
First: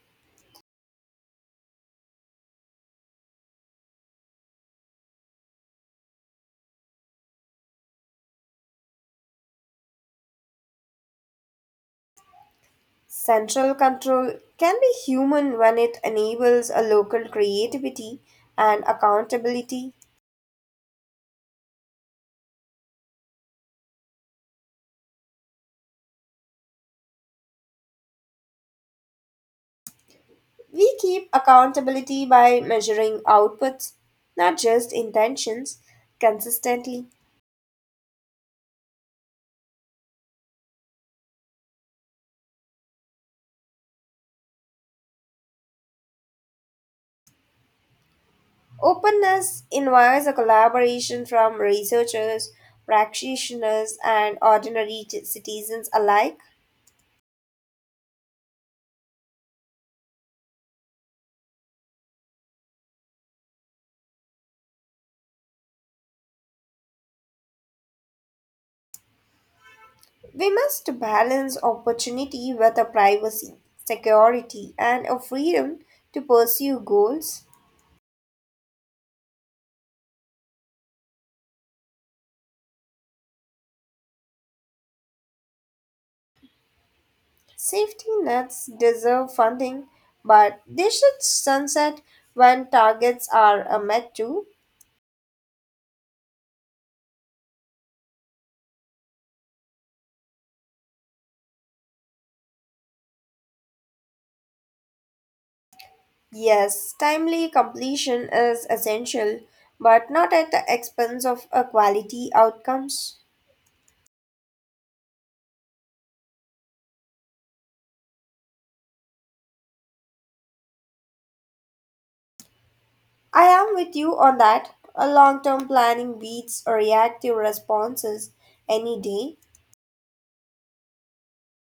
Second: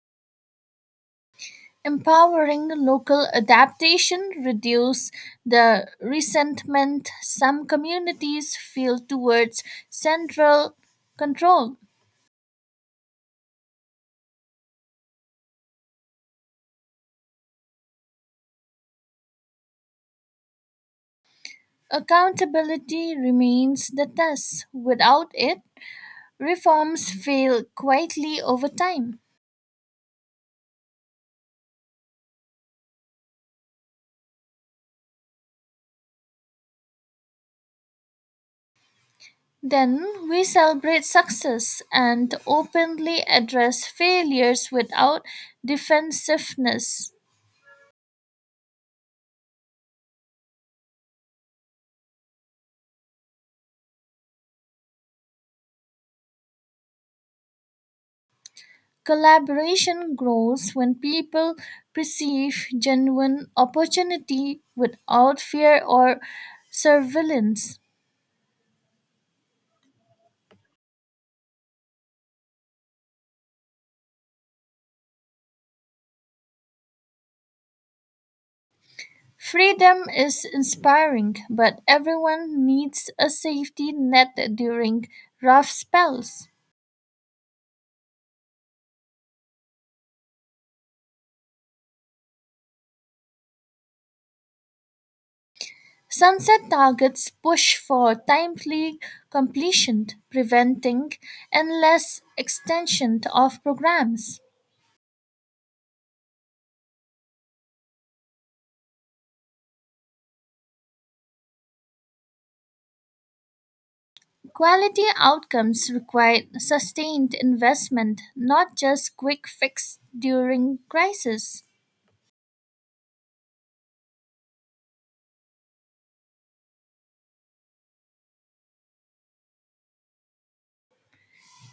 Empowering local adaptation reduce the resentment some communities feel towards central control. Central control can be human when it enables a local creativity and accountability. Accountability remains the test. Without it, reforms fail quietly over time. We keep accountability by measuring outputs, not just intentions, consistently. Then we celebrate success and openly address failures without defensiveness. Openness invites a collaboration from researchers, practitioners, and ordinary citizens alike. Collaboration grows when people perceive genuine opportunity without fear or surveillance. We must balance opportunity with a privacy, security, and a freedom to pursue goals. Freedom is inspiring, but everyone needs a safety net during rough spells. Safety nets deserve funding, but they should sunset when targets are met too. Sunset targets push for timely completion, preventing endless extension of programs. Yes, timely completion is essential, but not at the expense of quality outcomes. Quality outcomes require sustained investment, not just quick fix during crisis. I am with you on that. A long-term planning beats a reactive responses any day.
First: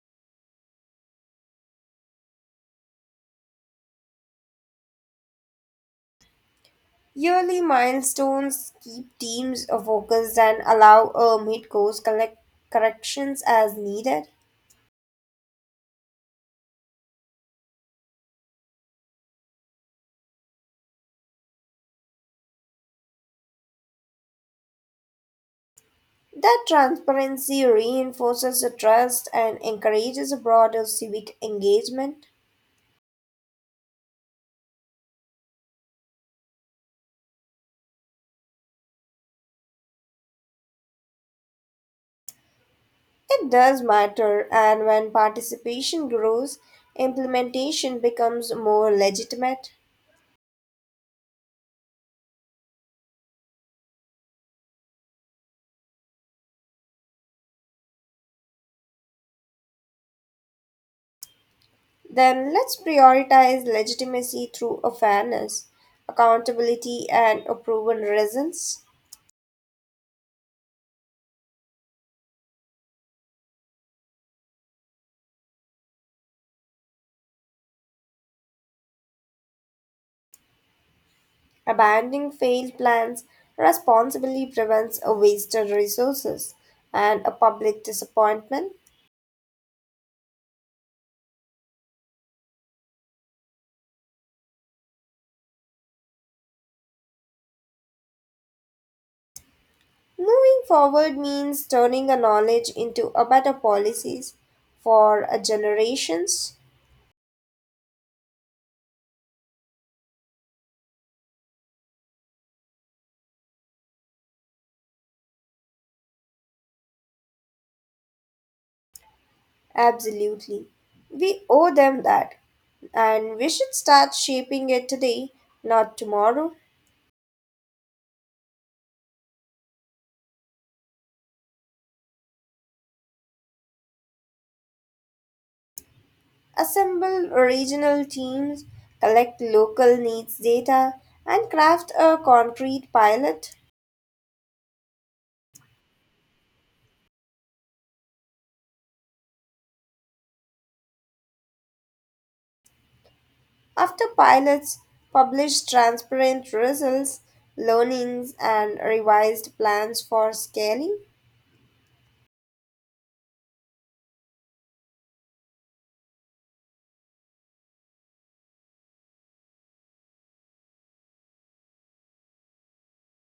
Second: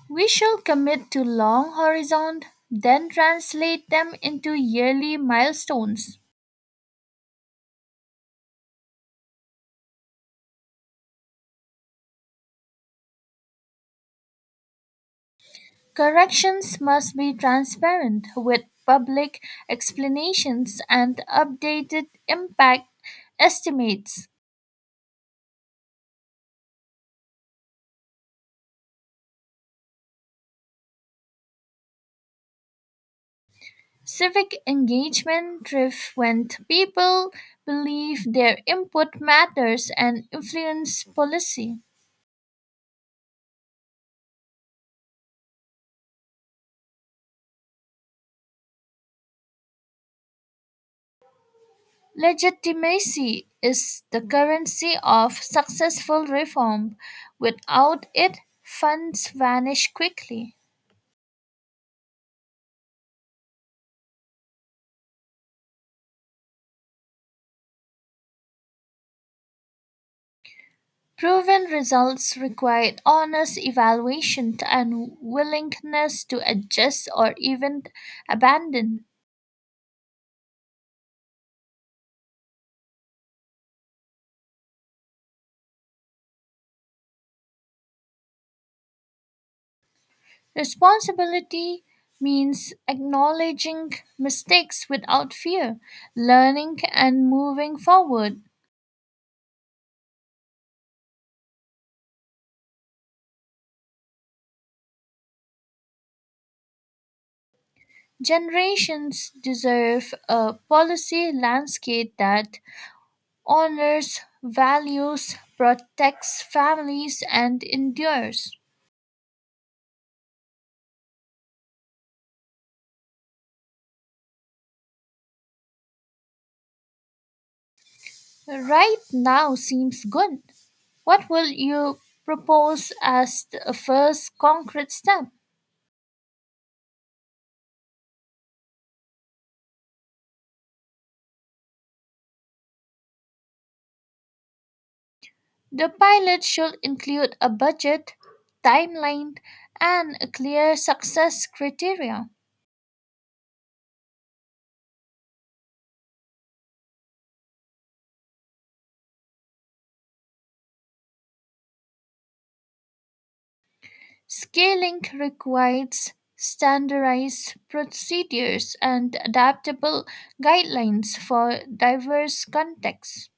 We shall commit to long horizon, then translate them into yearly milestones. Yearly milestones keep teams focused and allow a mid-course collect corrections as needed. Corrections must be transparent with public explanations and updated impact estimates. That transparency reinforces the trust and encourages a broader civic engagement. Civic engagement thrives when people believe their input matters and influence policy. It does matter, and when participation grows, implementation becomes more legitimate. Legitimacy is the currency of successful reform. Without it, funds vanish quickly. Then let's prioritize legitimacy through a fairness, accountability, and a proven reasons. Proven results required honest evaluation and willingness to adjust or even abandon. Abandoning failed plans responsibly prevents a wasted resources and a public disappointment. Responsibility means acknowledging mistakes without fear, learning and moving forward. Moving forward means turning a knowledge into a better policies for a generations. Generations deserve a policy landscape that honors, values, protects families, and endures. Absolutely. We owe them that. And we should start shaping it today, not tomorrow. Right now seems good. What will you propose as the first concrete step? Assemble regional teams, collect local needs data, and craft a concrete pilot. The pilot should include a budget, timeline, and a clear success criteria. After pilots publish transparent results, learnings, and revised plans for scaling, Scaling requires standardized procedures and adaptable guidelines for diverse contexts.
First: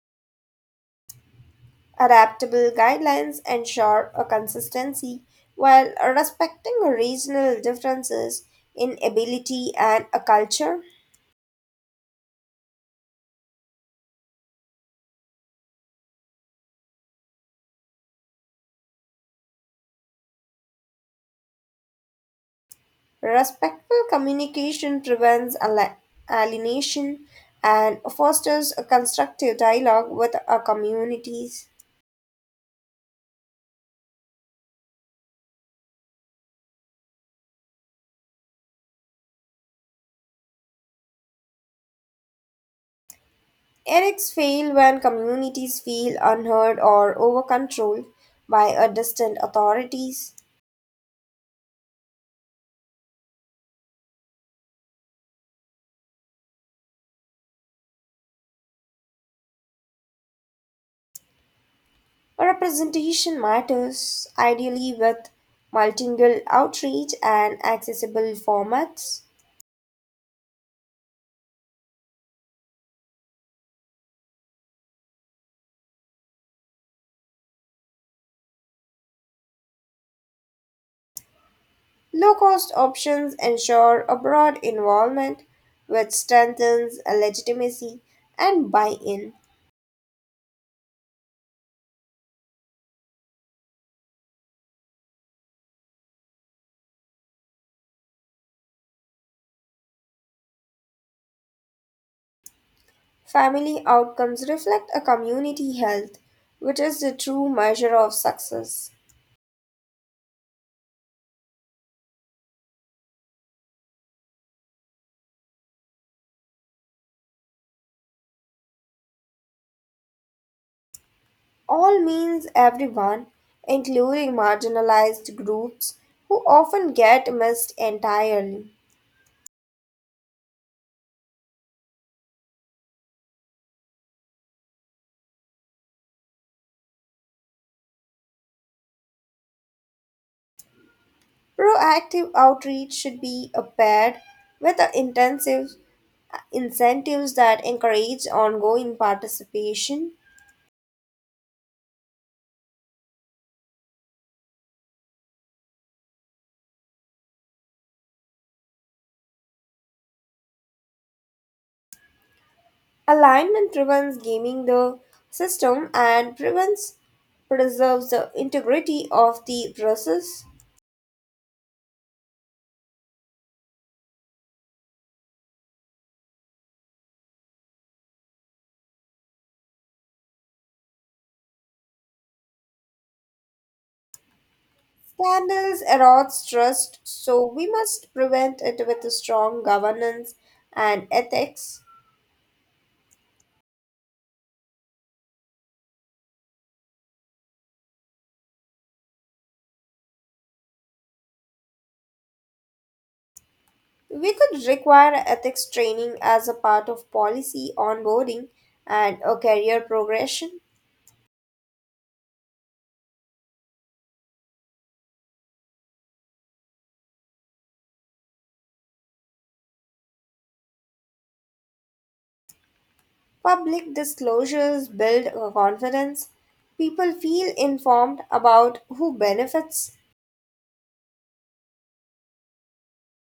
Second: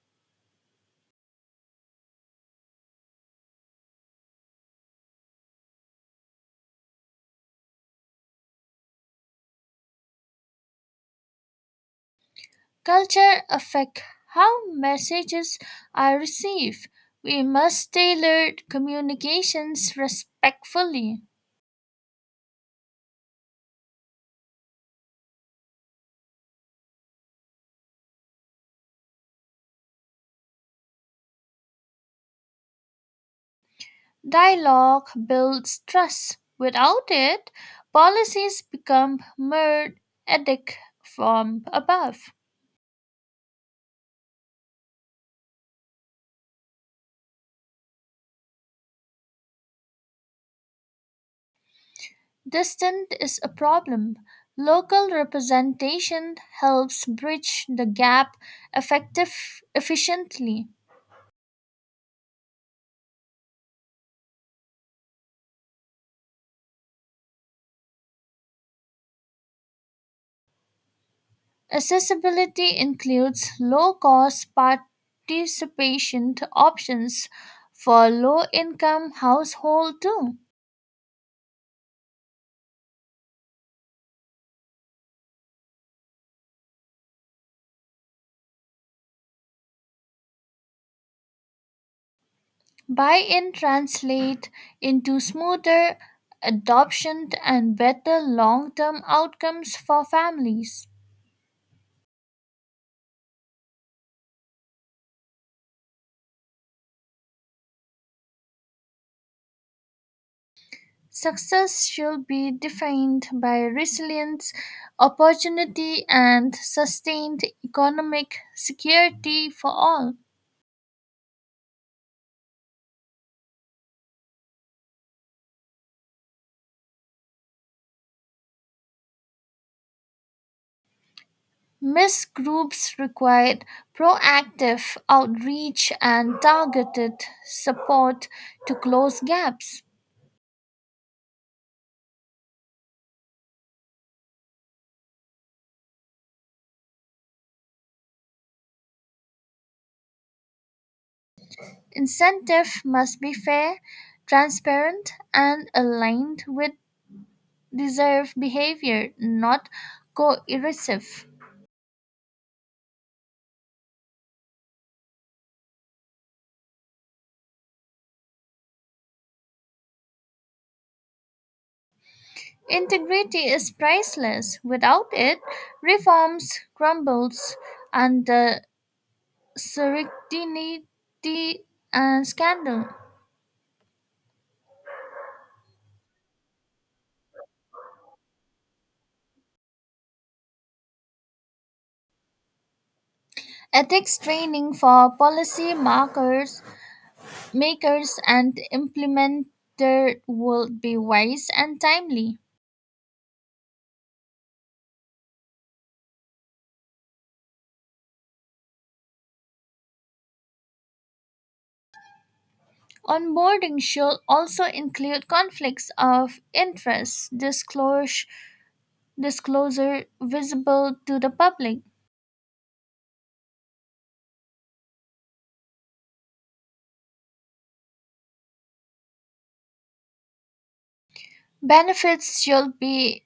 adaptable guidelines ensure a consistency while respecting regional differences in ability and a culture. Culture affects how messages are received. We must tailor communications respectfully. Respectful communication prevents alienation and fosters a constructive dialogue with our communities. Dialogue builds trust. Without it, policies become mere edict from above. Eric's fail when communities feel unheard or overcontrolled by a distant authorities. Distance is a problem. Local representation helps bridge the gap effective efficiently. Representation matters, ideally with multilingual outreach and accessible formats. Accessibility includes low cost participation options for low income households too. Low cost options ensure a broad involvement, which strengthens legitimacy and buy in. Buy in translate into smoother adoption and better long term outcomes for families. Family outcomes reflect a community health, which is the true measure of success. Success should be defined by resilience, opportunity, and sustained economic security for all. All means everyone, including marginalized groups who often get missed entirely. Missed groups required proactive outreach and targeted support to close gaps. Proactive outreach should be paired with the intensive incentives that encourage ongoing participation. Incentives must be fair, transparent, and aligned with deserved behavior, not coercive. Alignment prevents gaming the system and prevents preserves the integrity of the process. Integrity is priceless. Without it, reforms crumbles under serendipity and scandal. Scandals erode trust, so we must prevent it with a strong governance and ethics. Ethics training for policy markers, makers and implementer would be wise and timely. We could require ethics training as a part of policy onboarding and a career progression. Onboarding should also include conflicts of interest disclosure visible to the public. Public disclosures build a confidence. People feel informed about who benefits. Benefits should be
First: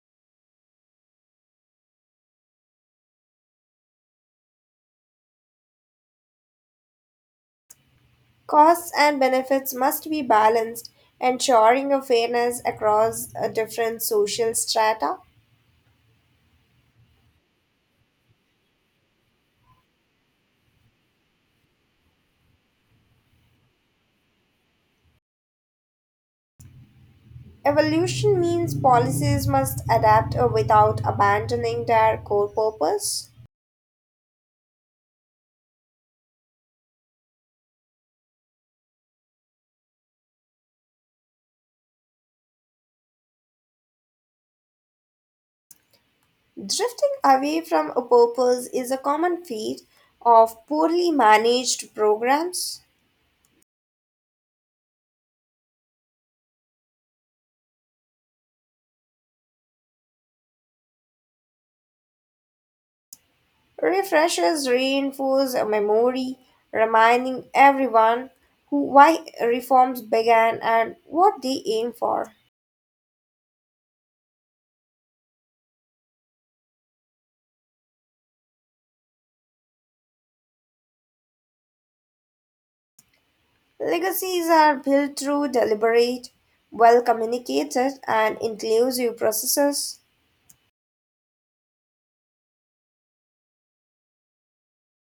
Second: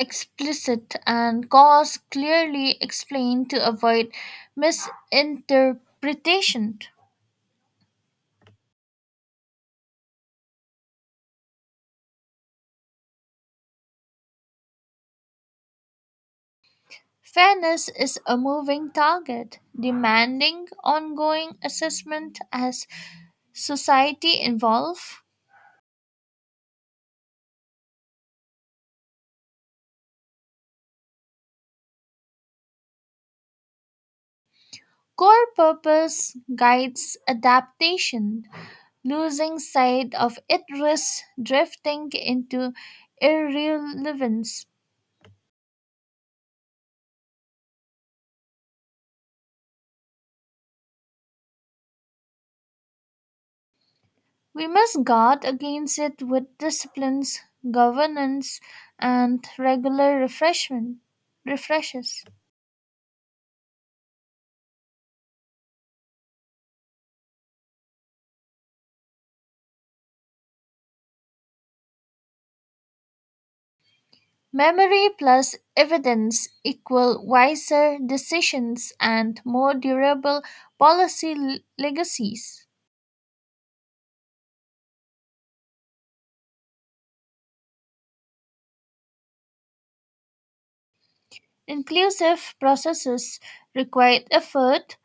explicit and costs clearly explained to avoid misinterpretation. Costs and benefits must be balanced, ensuring a fairness across a different social strata. Fairness is a moving target, demanding ongoing assessment as society evolves. Evolution means policies must adapt without abandoning their core purpose. Core purpose guides adaptation. Losing sight of it risks drifting into irrelevance. Drifting away from a purpose is a common fate of poorly managed programs. We must guard against it with disciplines, governance, and regular refreshment refreshes. Refreshers reinforce a memory, reminding everyone who why reforms began and what they aim for. Memory plus evidence equal wiser decisions and more durable policy legacies. Legacies are built through deliberate, well communicated, and inclusive processes. Inclusive processes require effort,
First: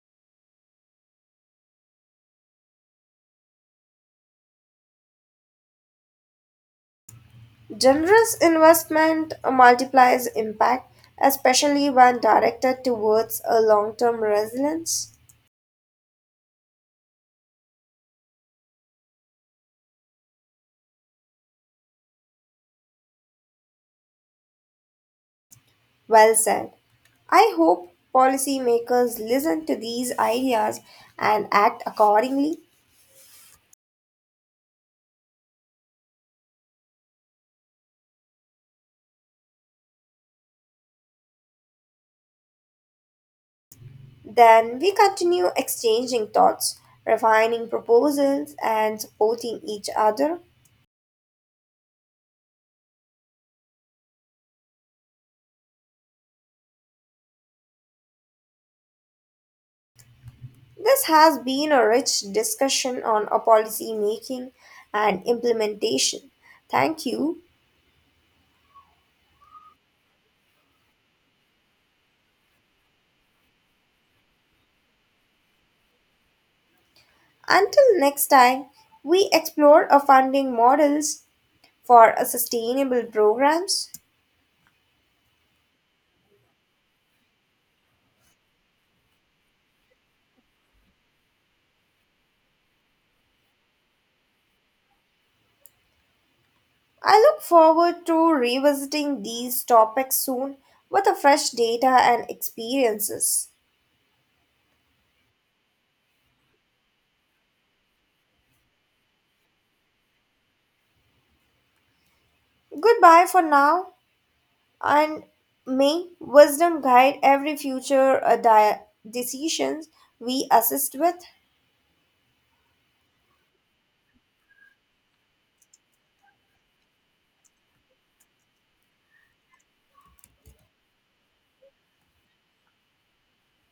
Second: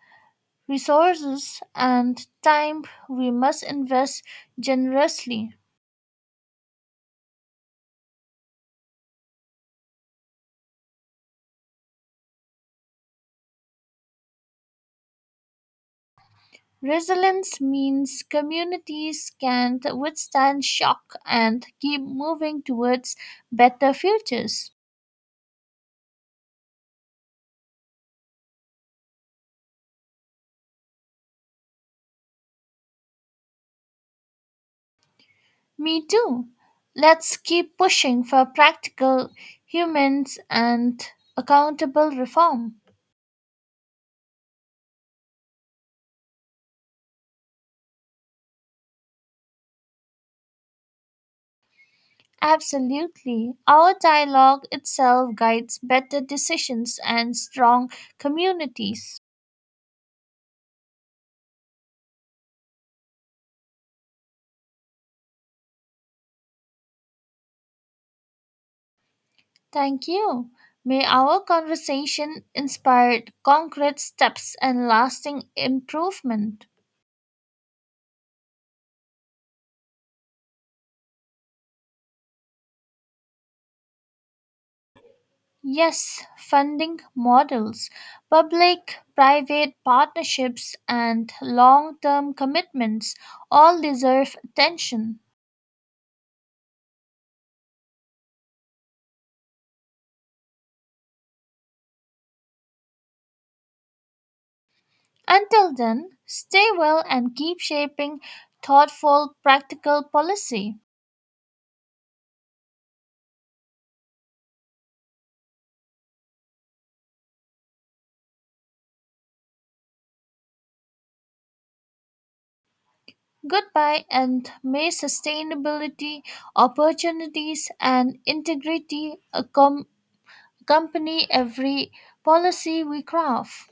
resources, and time we must invest generously. Generous investment multiplies impact, especially when directed towards a long term resilience. Resilience means communities can withstand shock and keep moving towards better futures. Well said. I hope policymakers listen to these ideas and act accordingly. Me too. Let's keep pushing for practical, humans, and accountable reform. Then we continue exchanging thoughts, refining proposals, and supporting each other. Absolutely. Our dialogue itself guides better decisions and strong communities. This has been a rich discussion on a policy making and implementation. Thank you. Thank you. May our conversation inspire concrete steps and lasting improvement. Until next time, we explore our funding models for a sustainable programs. Yes, funding models, public private partnerships, and long term commitments all deserve attention. I look forward to revisiting these topics soon with a fresh data and experiences. Until then, stay well and keep shaping thoughtful, practical policy. Goodbye for now, and may wisdom guide every future decisions we assist with. Goodbye, and may sustainability, opportunities, and integrity company every policy we craft.